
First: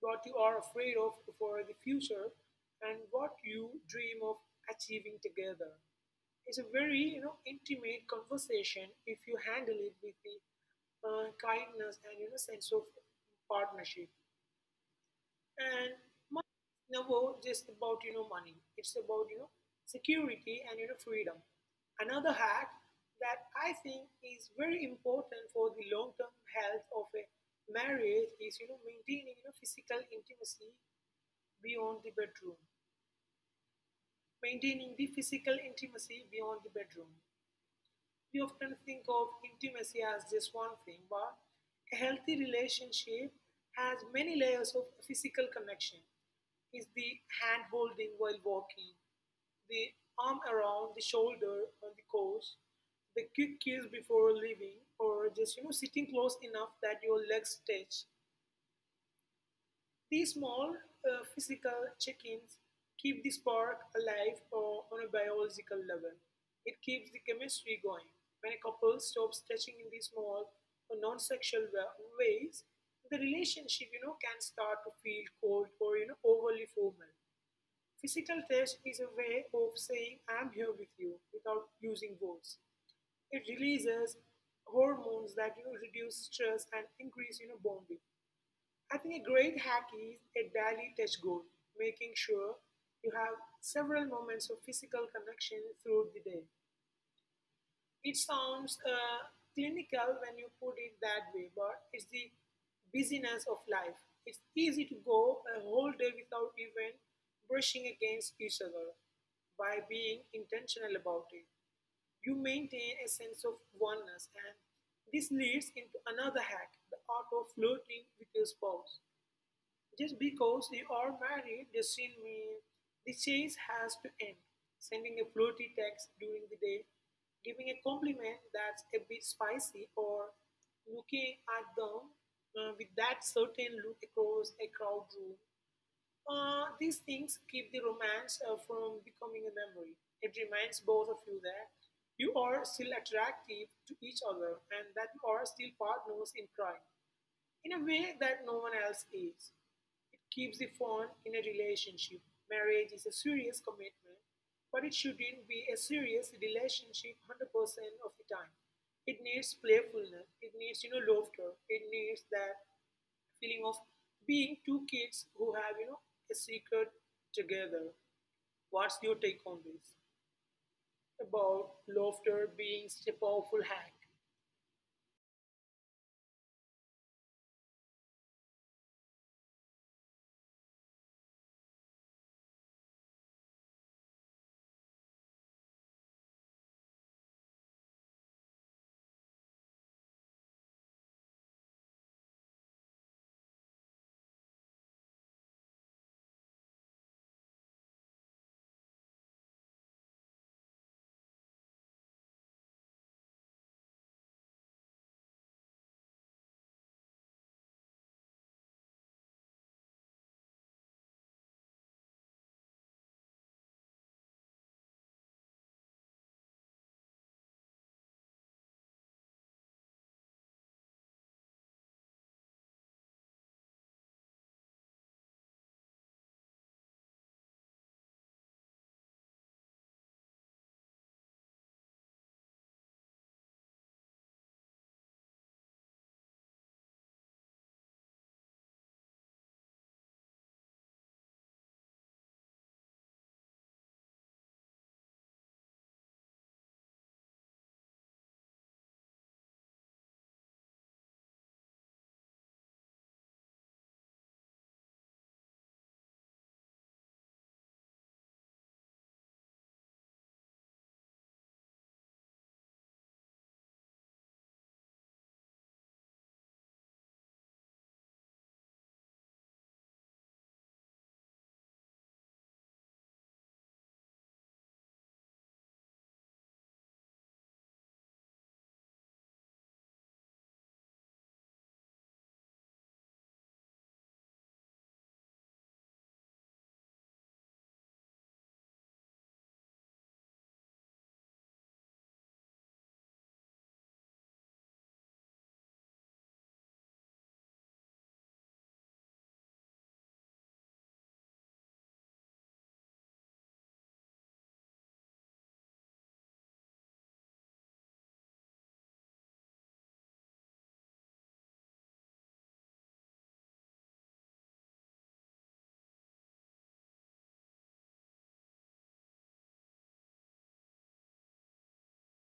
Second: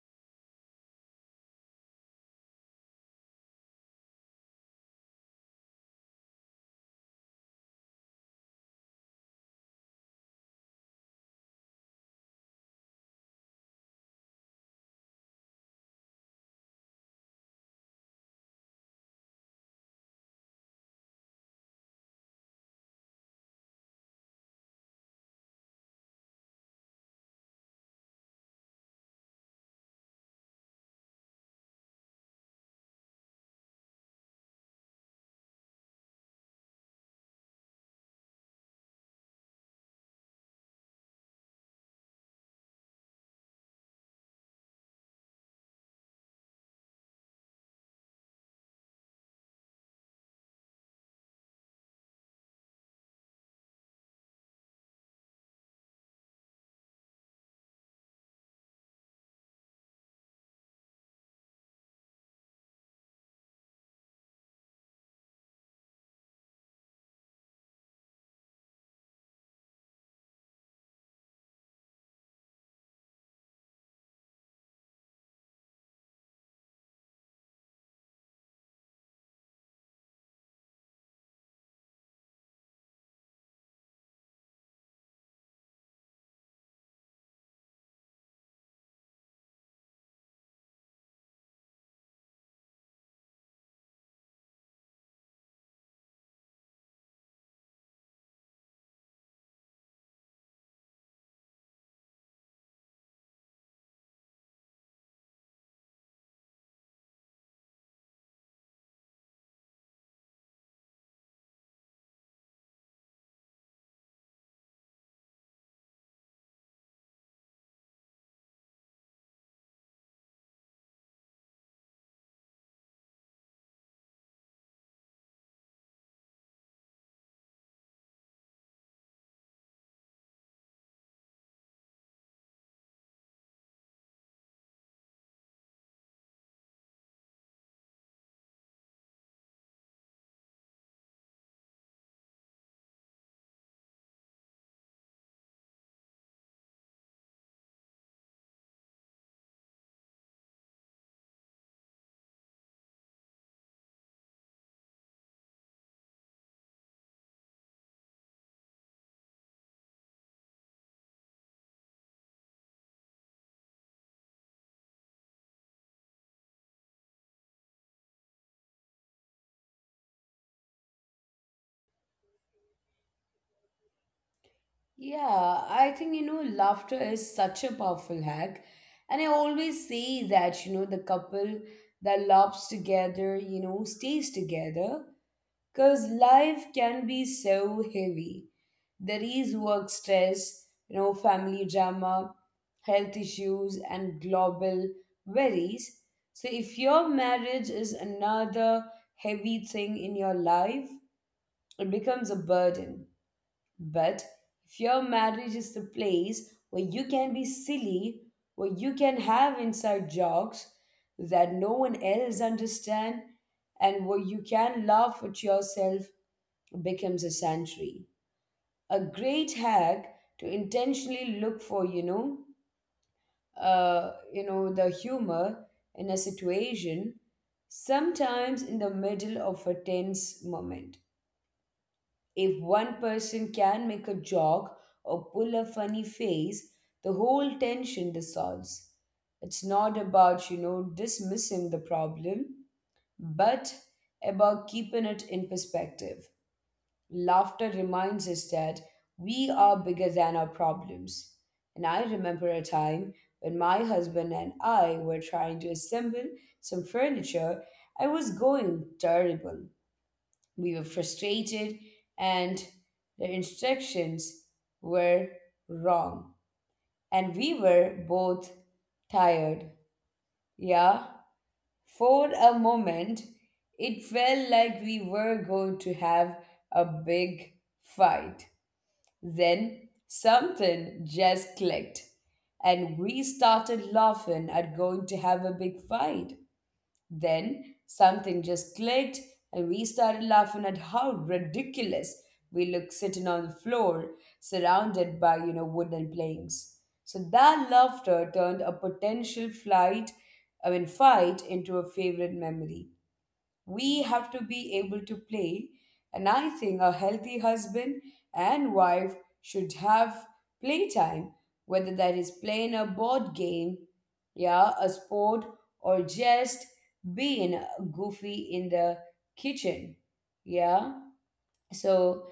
what you are afraid of for the future, and what you dream of achieving together. It's a very, you know, intimate conversation if you handle it with the kindness and, you know, sense of partnership. And money is never just about, you know, money. It's about, you know, security and, you know, freedom. Another hack that I think is very important for the long-term health of a marriage is, you know, maintaining, you know, physical intimacy beyond the bedroom. Maintaining the physical intimacy beyond the bedroom. We often think of intimacy as just one thing, but a healthy relationship has many layers of physical connection. Is the hand holding while walking, the arm around the shoulder on the couch, the quick kiss before leaving, or just, you know, sitting close enough that your legs touch these small physical check ins keep the spark alive or on a biological level. It keeps the chemistry going. When a couple stops touching in these small or non sexual ways, the relationship, you know, can start to feel cold or, you know, overly formal. Physical touch is a way of saying I'm here with you without using words. It releases hormones that reduce stress and increase bonding. I think a great hack is a daily touch goal, making sure you have several moments of physical connection throughout the day. It sounds clinical when you put it that way, but it's the busyness of life. It's easy to go a whole day without even brushing against each other. By being intentional about it, you maintain a sense of oneness, and this leads into another hack, the art of flirting with your spouse. Just because you are married doesn't mean the chase has to end. Sending a flirty text during the day, giving a compliment that's a bit spicy, or looking at them with that certain look across a crowd room. These things keep the romance from becoming a memory. It reminds both of you that you are still attractive to each other and that you are still partners in crime in a way that no one else is. It keeps the phone in a relationship. Marriage is a serious commitment, but it shouldn't be a serious relationship 100% of the time. It needs playfulness, it needs, laughter, it needs that feeling of being two kids who have, a secret together. What's your take on this? About laughter being such a powerful hack.
Yeah, I think, you know, laughter is such a powerful hack. And I always say that, you know, the couple that laughs together, you know, stays together. Because life can be so heavy. There is work stress, you know, family drama, health issues, and global worries. So, if your marriage is another heavy thing in your life, it becomes a burden. But if your marriage is the place where you can be silly, where you can have inside jokes that no one else understand, and where you can laugh at yourself becomes a sanctuary. A great hack to intentionally look for, you know, the humor in a situation, sometimes in the middle of a tense moment. If one person can make a joke or pull a funny face, the whole tension dissolves. It's not about, you know, dismissing the problem, but about keeping it in perspective. Laughter reminds us that we are bigger than our problems. And I remember a time when my husband and I were trying to assemble some furniture. I was going terrible. We were frustrated, and the instructions were wrong. And we were both tired. Yeah. For a moment, it felt like we were going to have a big fight. Then something just clicked, and we started laughing at going to have a big fight. Then something just clicked, and we started laughing at how ridiculous we looked sitting on the floor, surrounded by, you know, wooden planks. So that laughter turned a potential flight, I mean, fight into a favorite memory. We have to be able to play, and I think a healthy husband and wife should have playtime, whether that is playing a board game, yeah, a sport, or just being goofy in the kitchen. Yeah, so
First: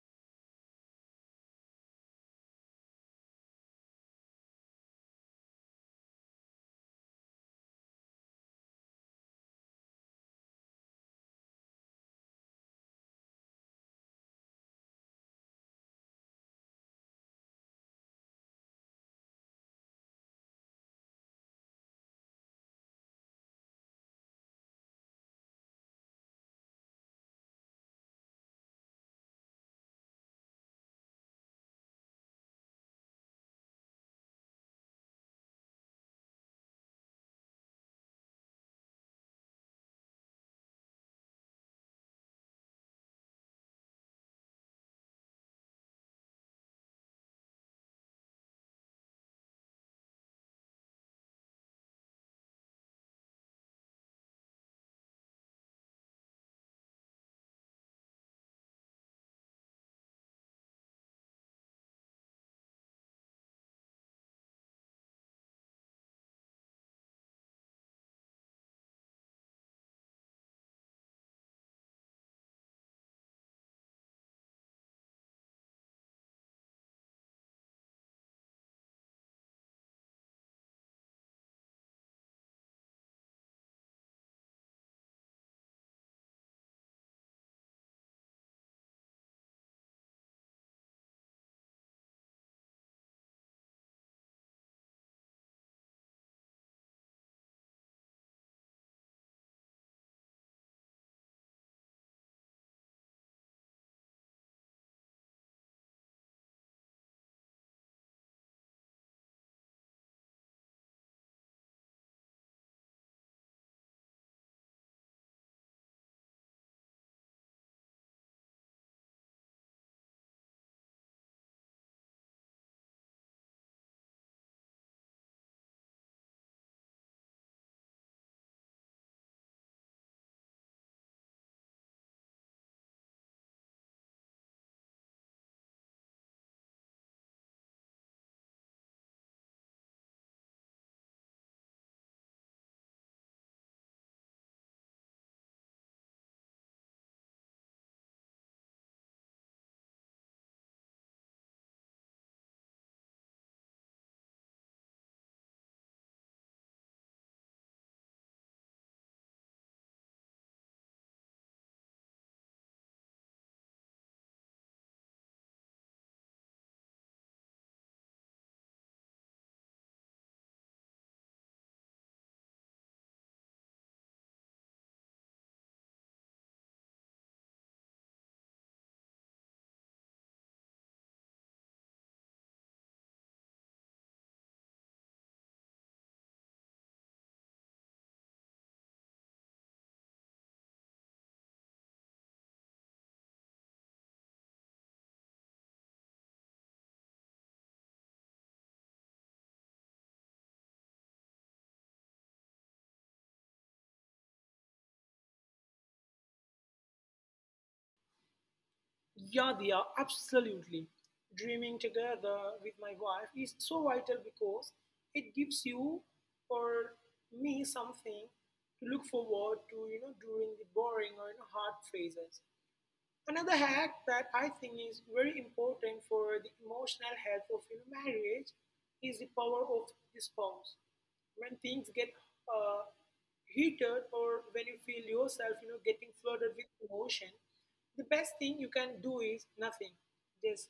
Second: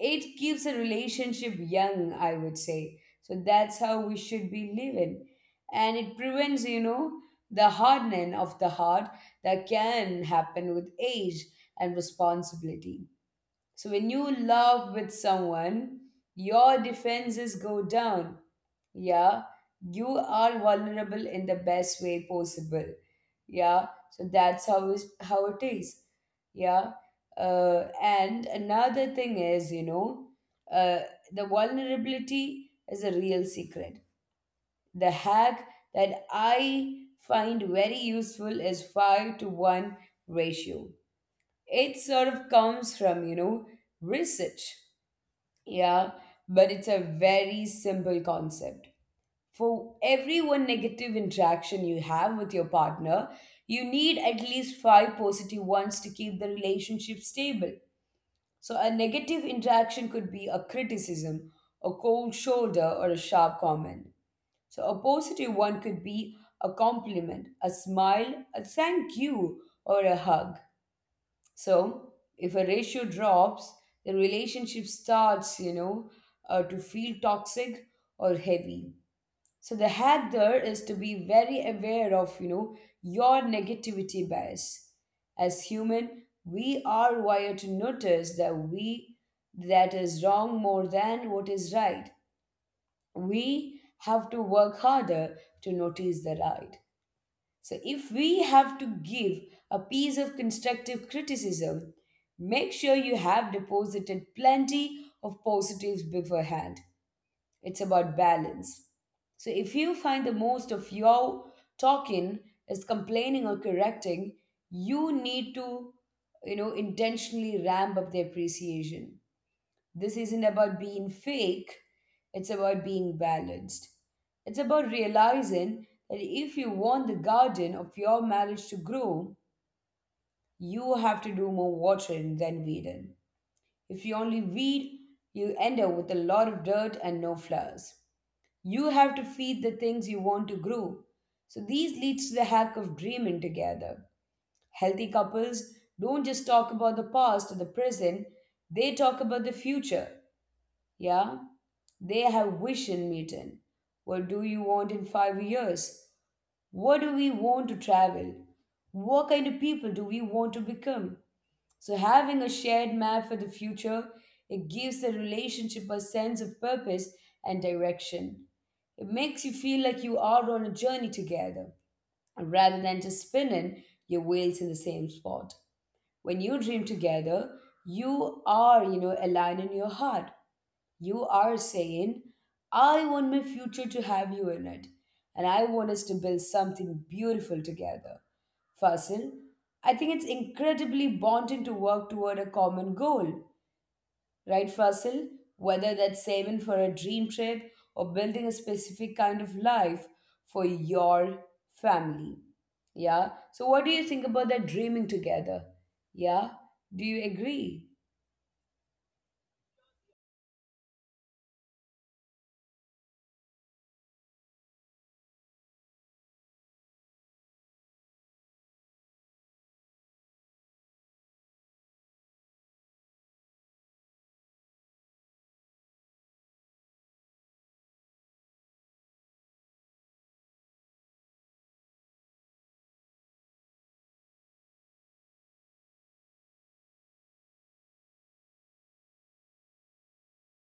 it keeps a relationship young, I would say. So that's how we should be living. And it prevents, you know, the hardening of the heart that can happen with age and responsibility. So when you love with someone, your defenses go down, yeah, you are vulnerable in the best way possible, yeah, so that's how is how it is. Yeah. And another thing is, you know, uh, the vulnerability is a real secret. The hack that I find very useful is 5 to 1 ratio. It sort of comes from, you know, research. Yeah. But it's a very simple concept. For every one negative interaction you have with your partner, you need at least 5 positive ones to keep the relationship stable. So, a negative interaction could be a criticism, a cold shoulder, or a sharp comment. So, a positive one could be a compliment, a smile, a thank you, or a hug. So, if a ratio drops, the relationship starts, you know, to feel toxic or heavy. So the hack there is to be very aware of, you know, your negativity bias. As human, we are wired to notice that is wrong more than what is right. We have to work harder to notice the right. So if we have to give a piece of constructive criticism, make sure you have deposited plenty of positives beforehand. It's about balance. So if you find the most of your talking is complaining or correcting, you need to, you know, intentionally ramp up the appreciation. This isn't about being fake, it's about being balanced. It's about realizing that if you want the garden of your marriage to grow, you have to do more watering than weeding. If you only weed, you end up with a lot of dirt and no flowers. You have to feed the things you want to grow. So these leads to the hack of dreaming together. Healthy couples don't just talk about the past or the present, they talk about the future. Yeah? They have vision meeting. What do you want in 5 years? What do we want to travel? What kind of people do we want to become? So having a shared map for the future, it gives the relationship a sense of purpose and direction. It makes you feel like you are on a journey together rather than just spinning your wheels in the same spot. When you dream together, you are, you know, aligning your heart. You are saying, I want my future to have you in it, and I want us to build something beautiful together. Fasil, I think it's incredibly bonding to work toward a common goal, right, Fasil? Whether that's saving for a dream trip or building a specific kind of life for your family. Yeah. So, what do you think about that dreaming together? Yeah. Do you agree?
Yeah, Diya, absolutely. Dreaming together with my wife is so vital because it gives you or me something to look forward to, during the boring or hard phases. Another hack that I think is very important for the emotional health of your marriage is the power of the spouse. When things get uh, heated or when you feel yourself, getting flooded with emotion, the best thing you can do is nothing. Just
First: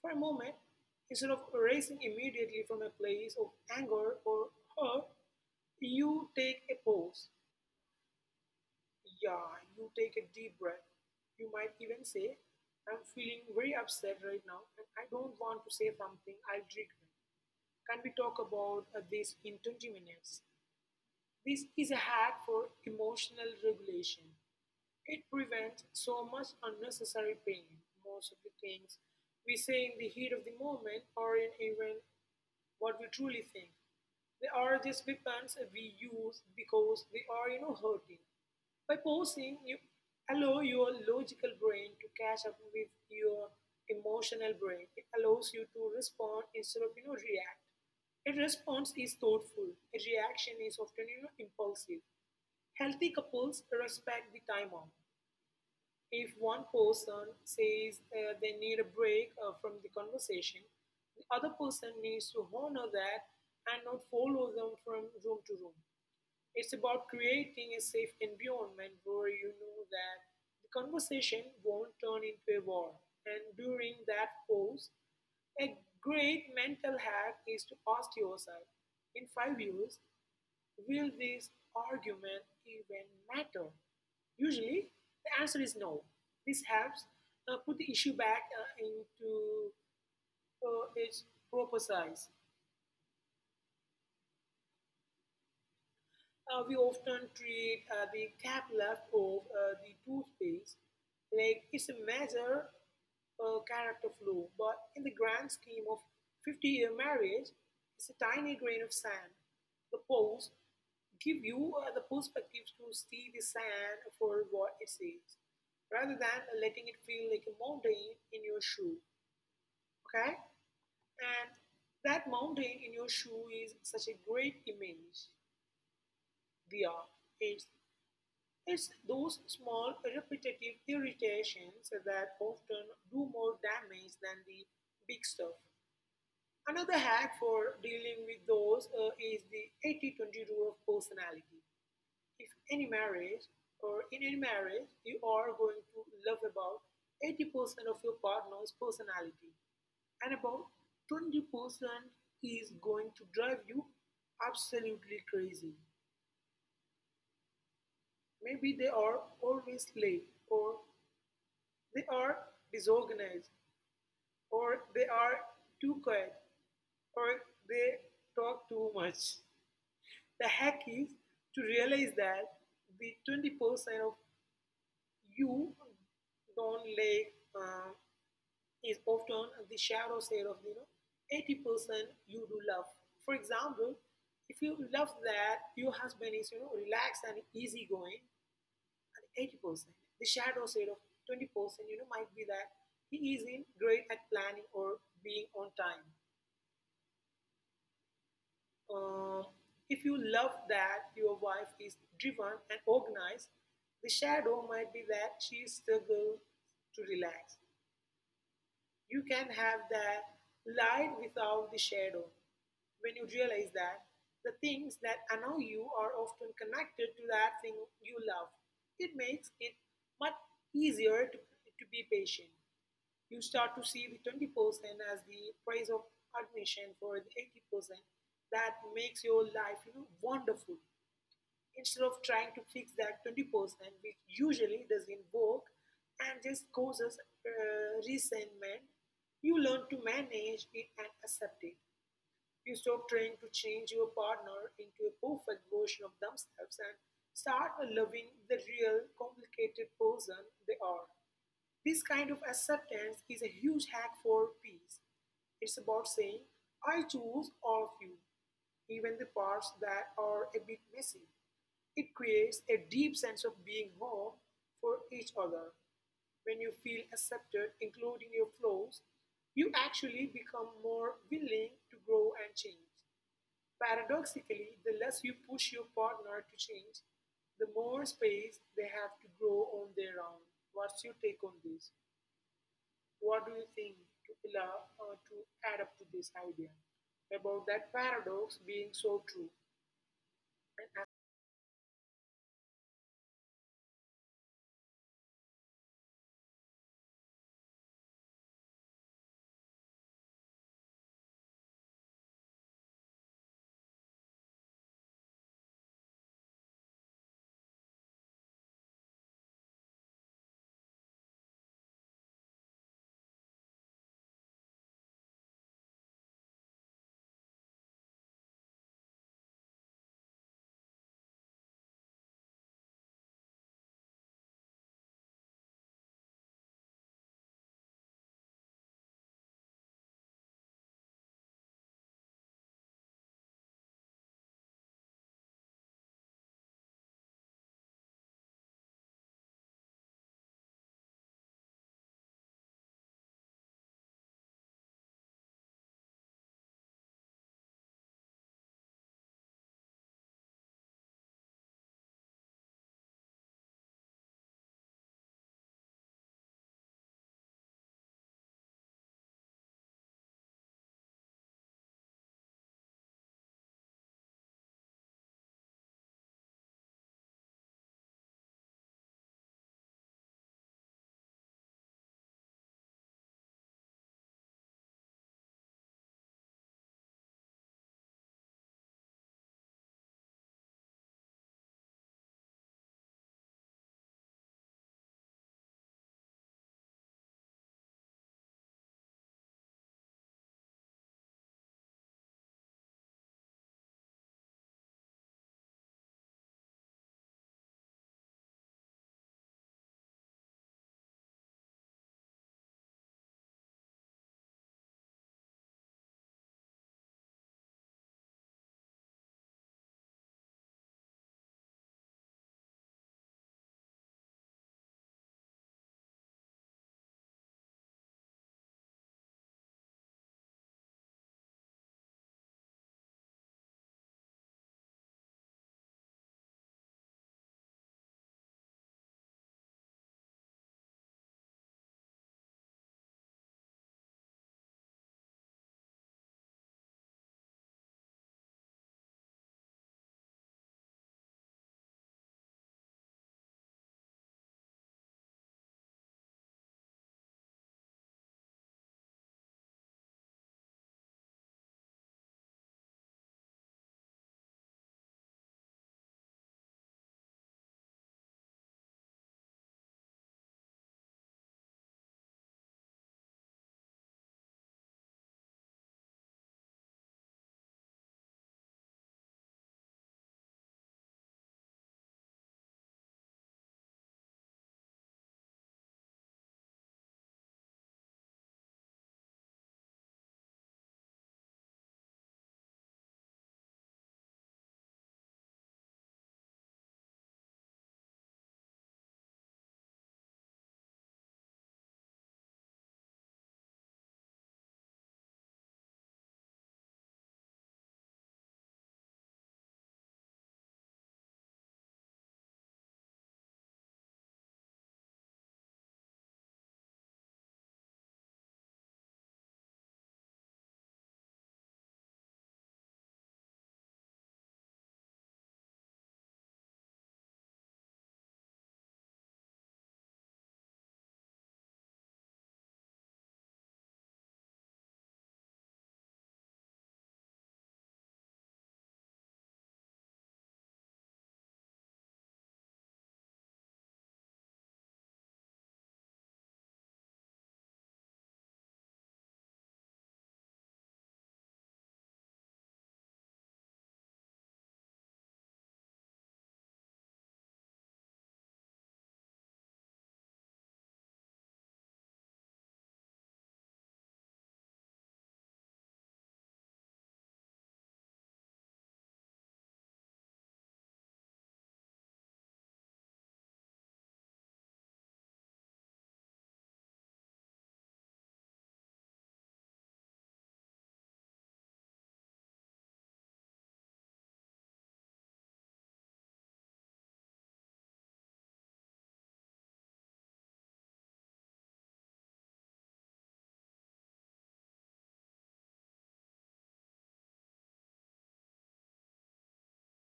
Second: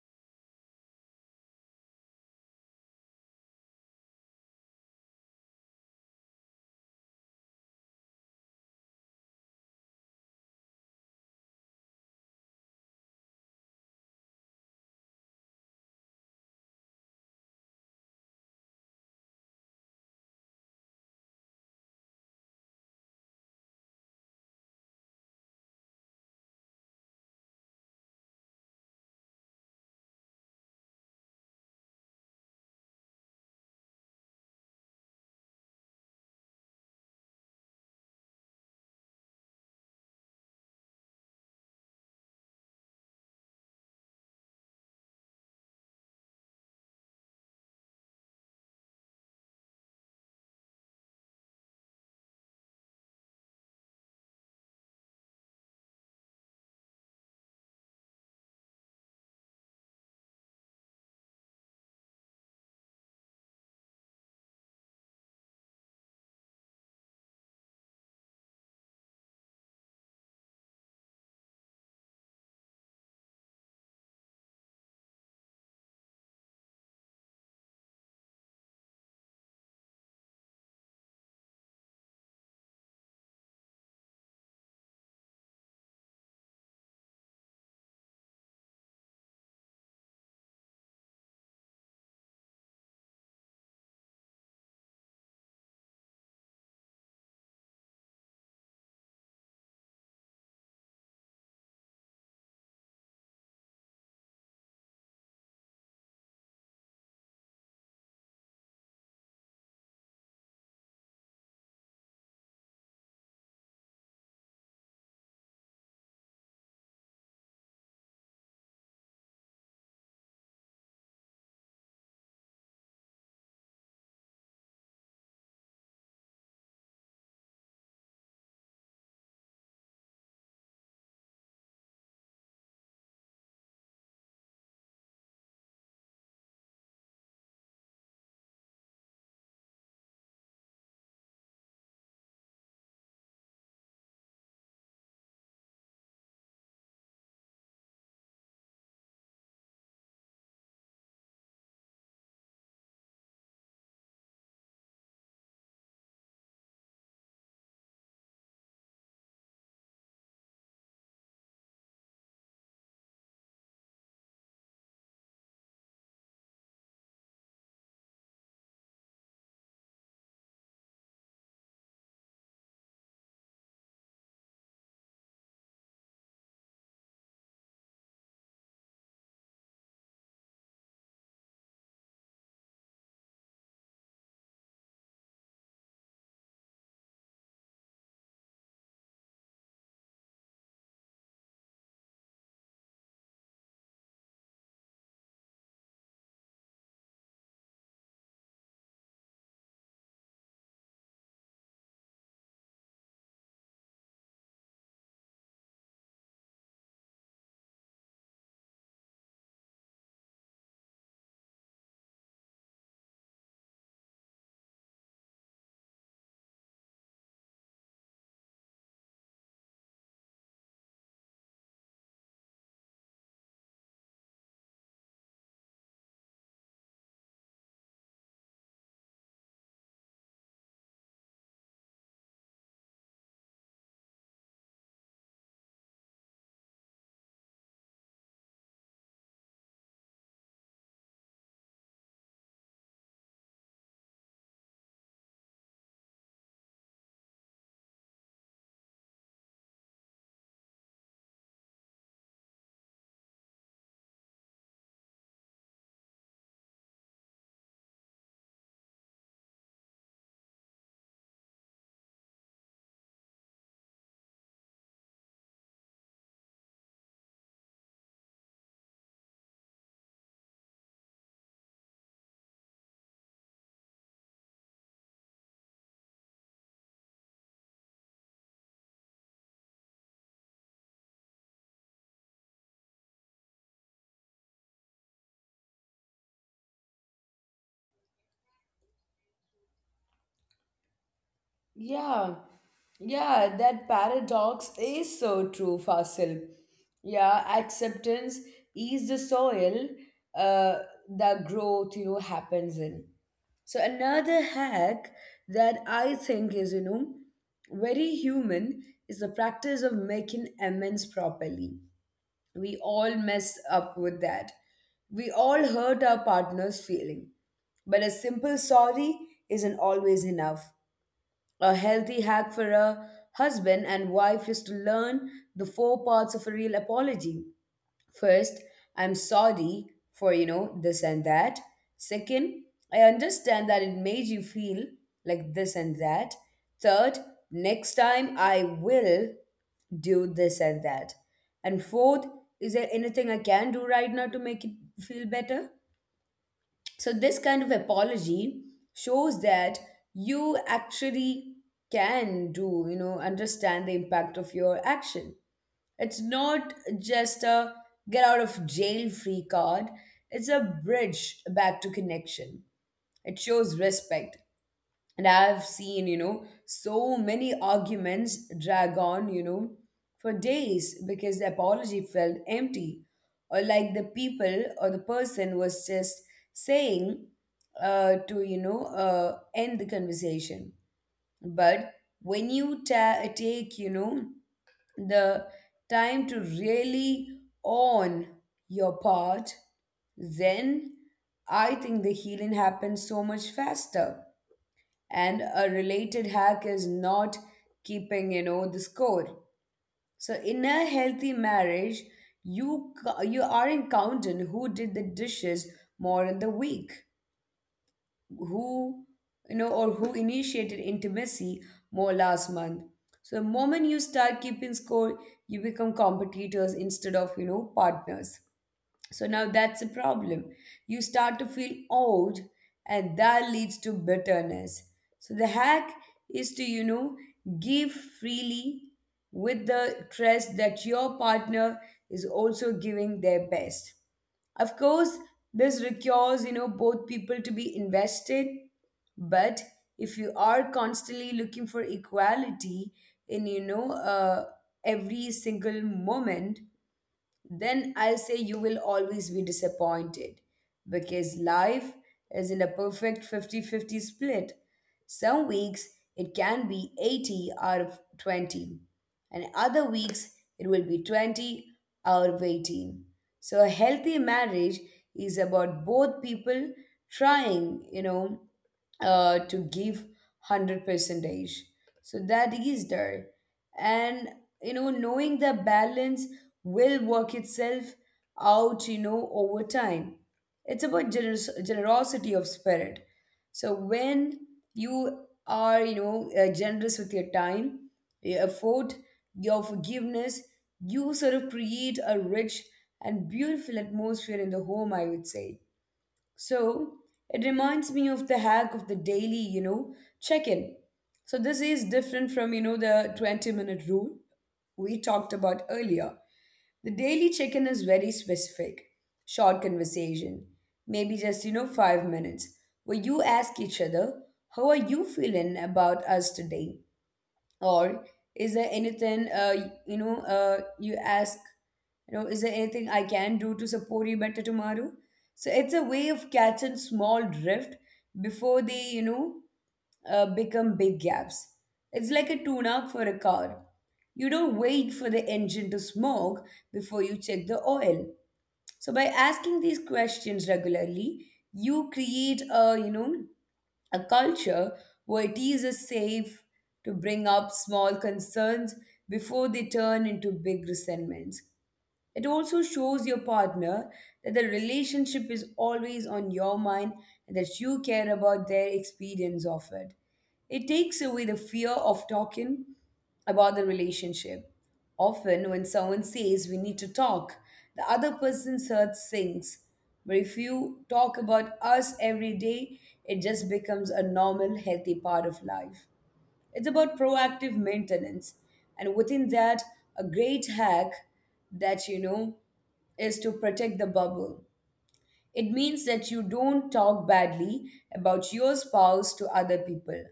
for a moment, instead of racing immediately from a place of anger or hurt, you take a pause, yeah, you take a deep breath. You might even say, I'm feeling very upset right now and I don't want to say something I regret. Can we talk about this in 20 minutes? This is a hack for emotional regulation. It prevents so much unnecessary pain. Most of the things we say in the heat of the moment aren't even what we truly think. They are just weapons we use because they are, hurting. By pausing, you allow your logical brain to catch up with your emotional brain. It allows you to respond instead of, react. A response is thoughtful. A reaction is often, impulsive. Healthy couples respect the timeout. If one person says they need a break from the conversation, the other person needs to honor that and not follow them from room to room. It's about creating a safe environment where you know that the conversation won't turn into a war. And during that pause, a great mental hack is to ask yourself, in 5 years, will this argument even matter? Usually, the answer is no. This helps put the issue back into its proper size. We often treat the cap left of the toothpaste like it's a major character flaw, but in the grand scheme of 50-year marriage, it's a tiny grain of sand. The pose give you the perspective to see the sand for what it is, rather than letting it feel like a mountain in your shoe. Okay? And that mountain in your shoe is such a great image. The art. It's those small repetitive irritations that often do more damage than the big stuff. Another hack for dealing with those is the 80/20 rule of personality. If any marriage or in any marriage you are going to love about 80% of your partner's personality and about 20% is going to drive you absolutely crazy. Maybe they are always late or they are disorganized, or they are too quiet, or they talk too much. The hack is to realize that the 20% of you don't like is often the shadow side of 80% you do love. For example, if you love that your husband is relaxed and easygoing, and 80%. The shadow side of 20%, might be that he is in great at planning or being on time. Um, if you love that your wife is driven and organized, the shadow might be that she struggles to relax. You can have that light without the shadow. When you realize that the things that annoy you are often connected to that thing you love, it makes it much easier to, be patient. You start to see the 20% as the price of admission for the 80% that makes your life, wonderful. Instead of trying to fix that 20%, which usually doesn't work and just causes resentment, you learn to manage it and accept it. You stop trying to change your partner into a perfect version of themselves and start loving the real, complicated person they are. This kind of acceptance is a huge hack for peace. It's about saying, I choose all of you, even the parts that are a bit messy. It creates a deep sense of being home for each other. When you feel accepted, including your flaws, you actually become more willing to grow and change. Paradoxically, the less you push your partner to change, the more space they have to grow on their own. What's your take on this? What do you think to allow to add up to this idea about that paradox being so true? And as-
Yeah, yeah, that paradox is so true, Fasil. Yeah, acceptance is the soil uh, that growth, you know, happens in. So another hack that I think is, you know, very human is the practice of making amends properly. We all mess up with that. We all hurt our partner's feeling, but a simple sorry isn't always enough. A healthy hack for a husband and wife is to learn the 4 parts of a real apology. First, I'm sorry for, you know, this and that. Second, I understand that it made you feel like this and that. Third, next time I will do this and that. And fourth, is there anything I can do right now to make it feel better? So, this kind of apology shows that you actually you know, understand the impact of your action. It's not just a get out of jail free card, it's a bridge back to connection. It shows respect, and I've seen, you know, so many arguments drag on, you know, for days because the apology felt empty. Or like the people or the person was just saying to, you know, end the conversation. But when you take, you know, the time to really own your part, then I think the healing happens so much faster. And a related hack is not keeping, you know, the score. So in a healthy marriage you you aren't counting who did the dishes more in the week, who, you know, or who initiated intimacy more last month. So the moment you start keeping score, you become competitors instead of, you know, partners. So now that's a problem. You start to feel old, and that leads to bitterness. So the hack is to, you know, give freely with the trust that your partner is also giving their best. Of course, this requires, you know, both people to be invested, but if you are constantly looking for equality in, you know, every single moment, then I'll say you will always be disappointed because life isn't a perfect 50-50 split. Some weeks it can be 80 out of 20, and other weeks it will be 20 out of 18. So, a healthy marriage is about both people trying, you know, to give 100 percentage. So, that is there and knowing the balance will work itself out, over time. It's about generosity of spirit. So when you are generous with your time, your effort, your forgiveness, you sort of create a rich and beautiful atmosphere in the home, I would say. So it reminds me of the hack of the daily, check in. So this is different from, the 20-minute rule we talked about earlier. The daily check in is very specific, short conversation, maybe just, 5 minutes, where you ask each other, how are you feeling about us today? Or is there anything you ask, is there anything I can do to support you better tomorrow? So it's a way of catching small drift before they become big gaps. It's like a tune up for a car. You don't wait for the engine to smoke before you check the oil. So by asking these questions regularly, you create a, a culture where it is safe to bring up small concerns before they turn into big resentments. It also shows your partner that the relationship is always on your mind and that you care about their experience of it. It takes away the fear of talking about the relationship. Often, when someone says we need to talk, the other person's heart sinks. But if you talk about us every day, it just becomes a normal, healthy part of life. It's about proactive maintenance. And within that, a great hack that you know is to protect the bubble. It means that you don't talk badly about your spouse to other people,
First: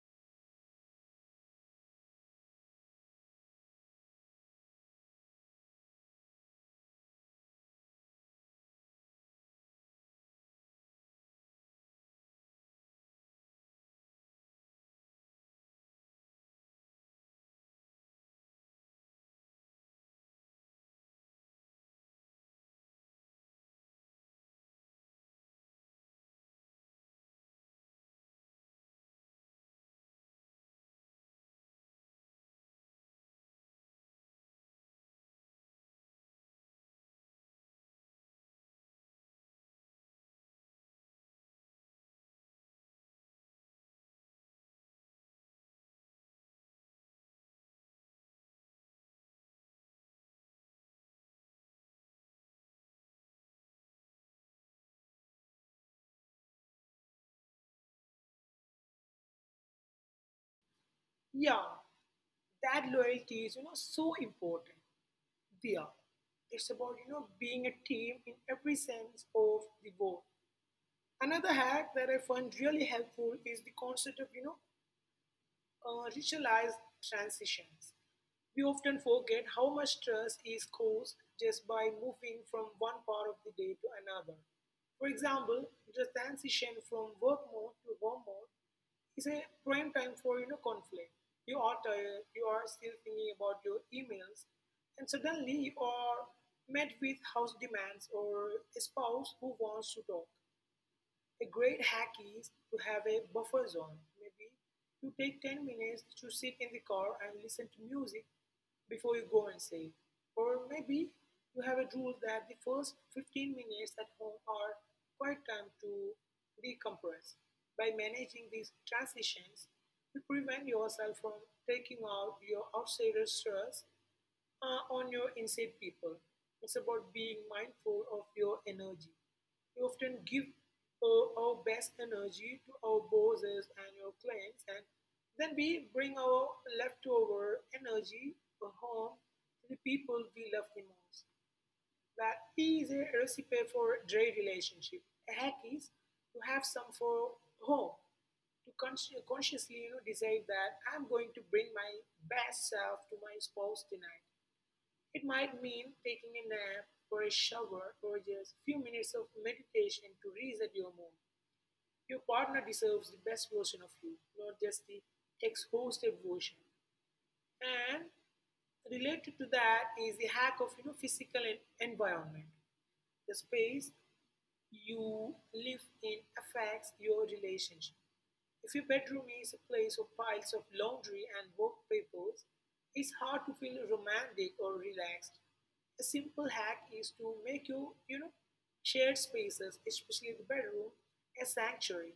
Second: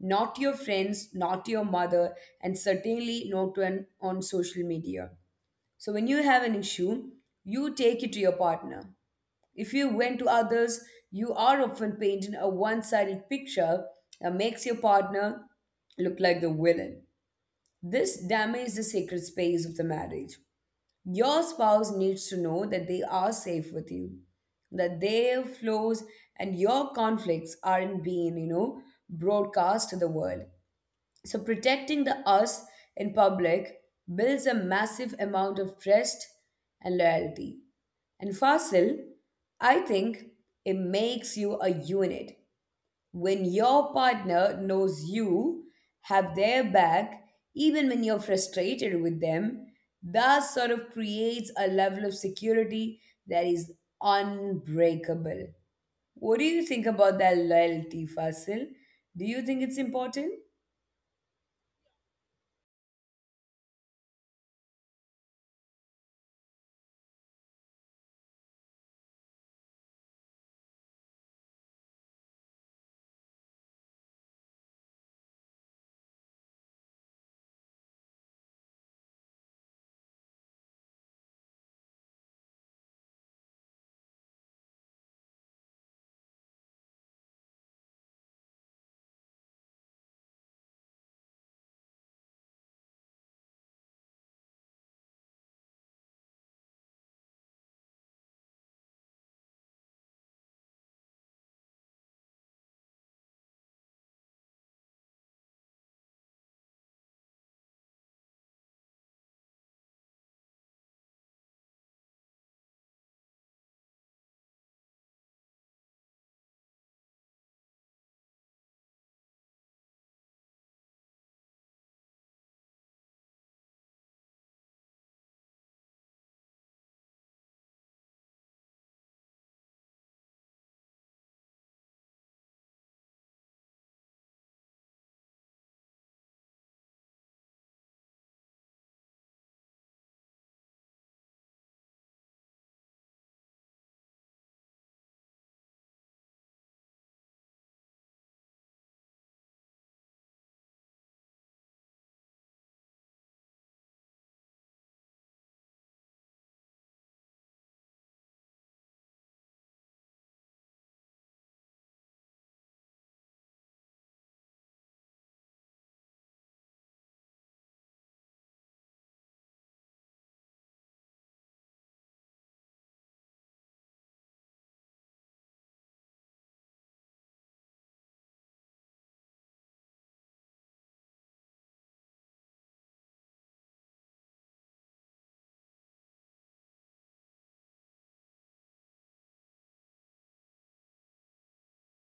not to your friends, not to your mother, and certainly not to an, on social media. So when you have an issue, you take it to your partner. If you vent to others, you are often painting a one sided picture that makes your partner look like the villain. This damages the sacred space of the marriage. Your spouse needs to know that they are safe with you, that their flaws and your conflicts aren't being, broadcast to the world. So protecting the us in public builds a massive amount of trust and loyalty. And Fasil, I think it makes you a unit. When your partner knows you have their back, even when you're frustrated with them, that sort of creates a level of security that is unbreakable. What do you think about that loyalty, Fasil? Do you think it's important?
Yeah, that loyalty is, so important. We are. It's about being a team in every sense of the word. Another hack that I find really helpful is the concept of ritualized transitions. We often forget how much stress is caused just by moving from one part of the day to another. For example, the transition from work mode to home mode is a prime time for conflict. You are tired, you are still thinking about your emails, and suddenly you are met with house demands or a spouse who wants to talk. A great hack is to have a buffer zone. Maybe you take 10 minutes to sit in the car and listen to music before you go and inside. Or maybe you have a rule that the first 15 minutes at home are quite time to decompress. By managing these transitions, you prevent yourself from taking out your outsider stress on your inside people. It's about being mindful of your energy. We often give our best energy to our bosses and your clients, and then we bring our leftover energy home to the people we love the most. That is a recipe for dry relationship. A hack is to have some for home, to consciously decide that I'm going to bring my best self to my spouse tonight. It might mean taking a nap or a shower or just a few minutes of meditation to reset your mood. Your partner deserves the best version of you, not just the exhausted version. And related to that is the hack of physical environment, the space you live in affects your relationship. If your bedroom is a place of piles of laundry and work papers, it's hard to feel romantic or relaxed. A simple hack is to make your, shared spaces, especially the bedroom, a sanctuary.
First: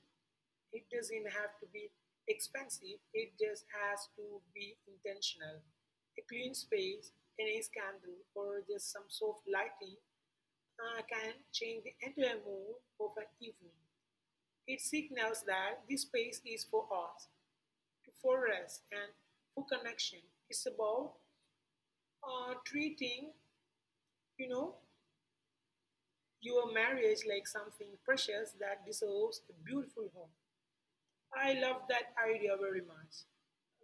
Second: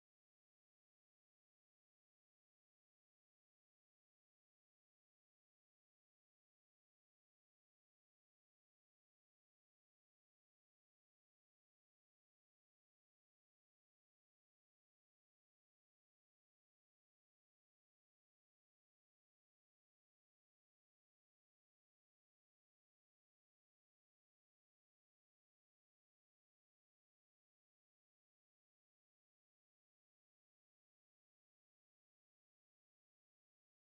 It doesn't have to be expensive, it just has to be intentional. A clean space, a nice candle, or just some soft lighting can change the entire mood of an evening. It signals that this space is for us, for rest, and for connection. It's about treating, you know, your marriage like something precious that deserves a beautiful home. I love that idea very much.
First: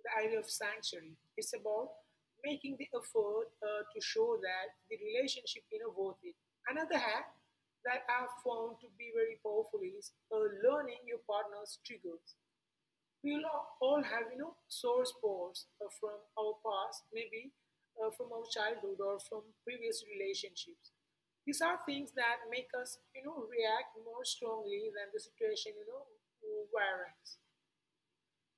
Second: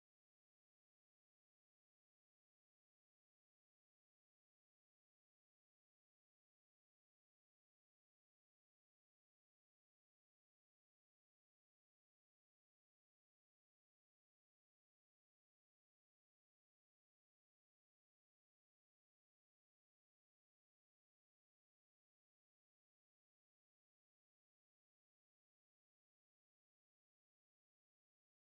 The idea of sanctuary. It's about making the effort to show that the relationship you know worth it. Another hack that I've found to be very powerful is learning your partner's triggers. We will all have sore spots from our past, maybe from our childhood or from previous relationships. These are things that make us react more strongly than the situation warrants.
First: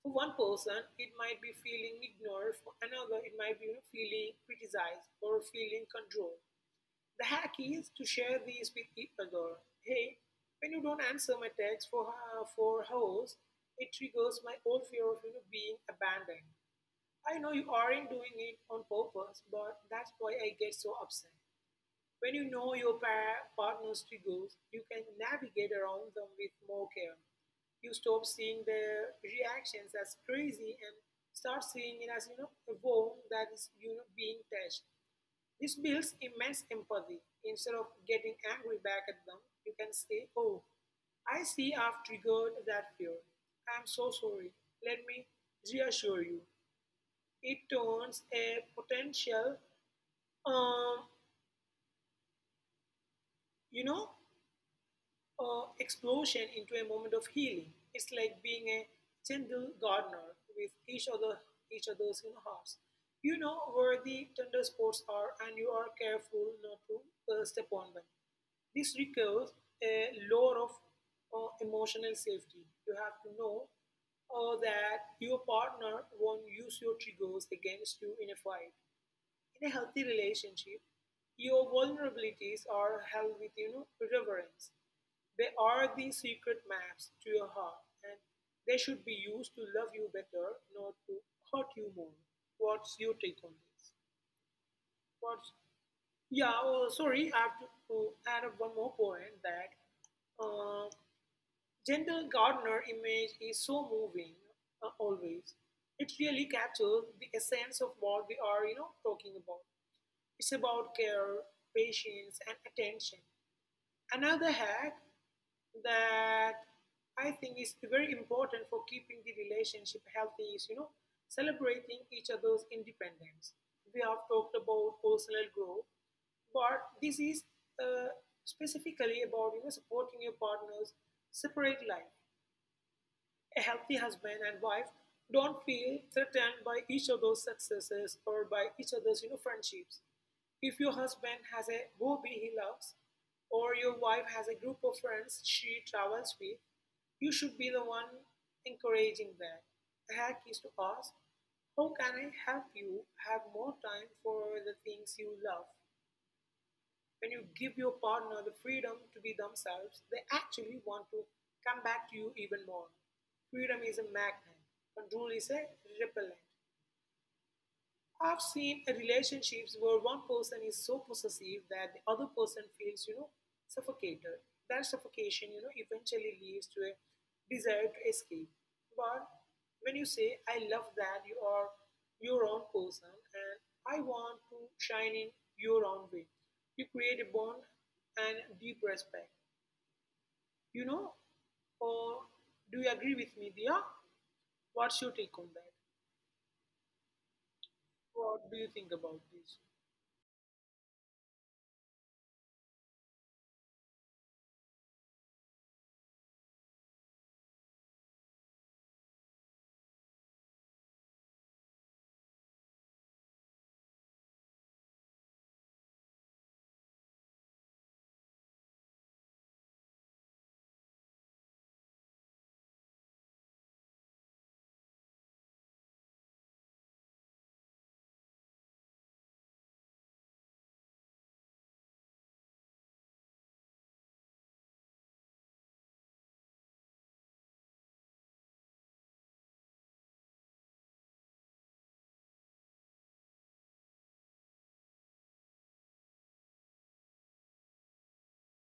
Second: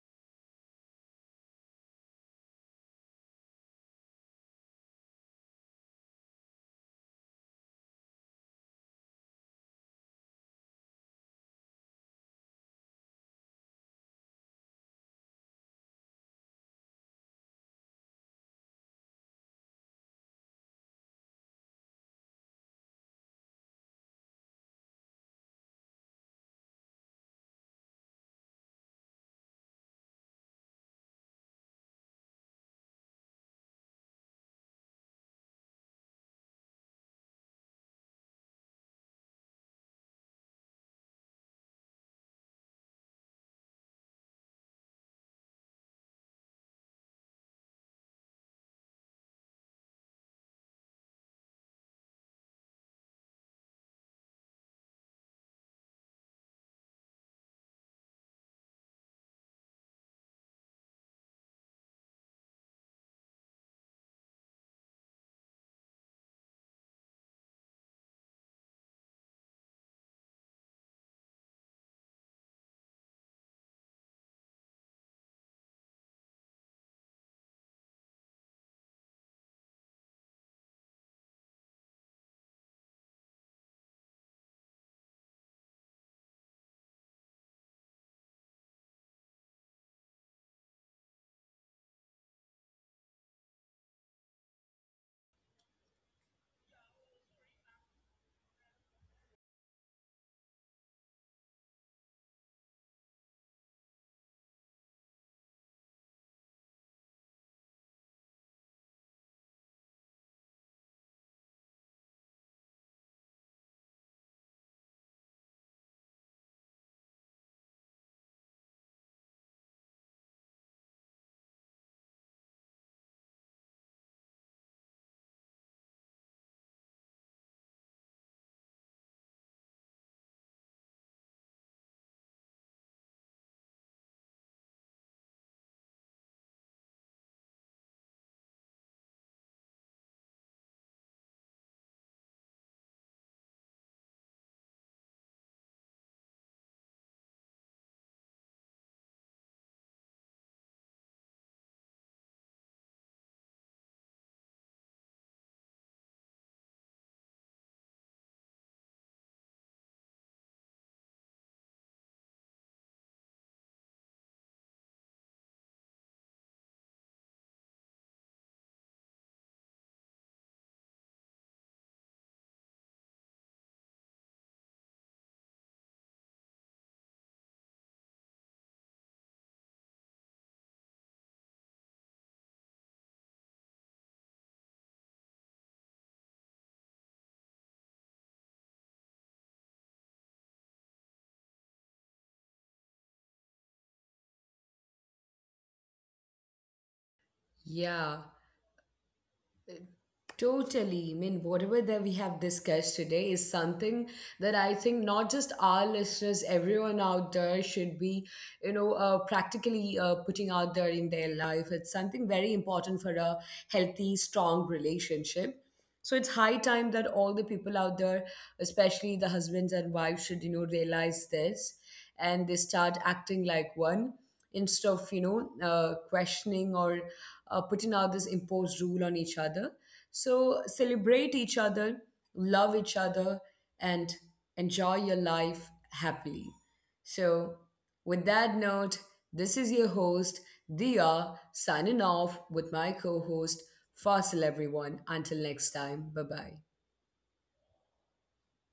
For one person, it might be feeling ignored. For another, it might be, feeling criticized or feeling controlled. The hack is to share these with each other. Hey, when you don't answer my text for hours, it triggers my old fear of, being abandoned. I know you aren't doing it on purpose, but that's why I get so upset. When you know your partner's triggers, you can navigate around them with more care. You stop seeing their reactions as crazy and start seeing it as a bone that is being touched. This builds immense empathy. Instead of getting angry back at them, you can say, "Oh, I see I've triggered that fear. I'm so sorry. Let me reassure you." It turns a potential, um, you know, explosion into a moment of healing. It's like being a gentle gardener with each other, each other's hearts. You know where the tender spots are, and you are careful not to step on them. This requires a lot of emotional safety. You have to know that your partner won't use your triggers against you in a fight. In a healthy relationship, your vulnerabilities are held with reverence. They are the secret maps to your heart, and they should be used to love you better, not to hurt you more. What's your take on this? What's yeah, oh, Sorry, I have to add up one more point, that uh, Gentle Gardner image is so moving always. It really captures the essence of what we are, talking about. It's about care, patience, and attention. Another hack that I think is very important for keeping the relationship healthy is, celebrating each other's independence. We have talked about personal growth, but this is uh, specifically about, supporting your partner's separate life. A healthy husband and wife don't feel threatened by each other's successes or by each other's, friendships. If your husband has a hobby he loves, or your wife has a group of friends she travels with, you should be the one encouraging that. The hack is to ask, how can I help you have more time for the things you love? When you give your partner the freedom to be themselves, they actually want to come back to you even more. Freedom is a magnet, control is a repellent. I've seen the relationships where one person is so possessive that the other person feels, suffocated. That suffocation, eventually leads to a desire to escape. But when you say, I love that you are your own person and I want to shine in your own way, you create a bond and deep respect. You know, or do you agree with me, Dia? What's your take on that?
Yeah,
What do you think about this?
totally. I mean, whatever that we have discussed today is something that I think not just our listeners, everyone out there should be, practically putting out there in their life. It's something very important for a healthy, strong relationship. So it's high time that all the people out there, especially the husbands and wives, should, you know, realize this and they start acting like one instead of, questioning or putting out this imposed rule on each other. So celebrate each other, love each other, and enjoy your life happily. So, with that note, this is your host, Dia, signing off with my co host, Fasil, everyone. Until next time, bye bye.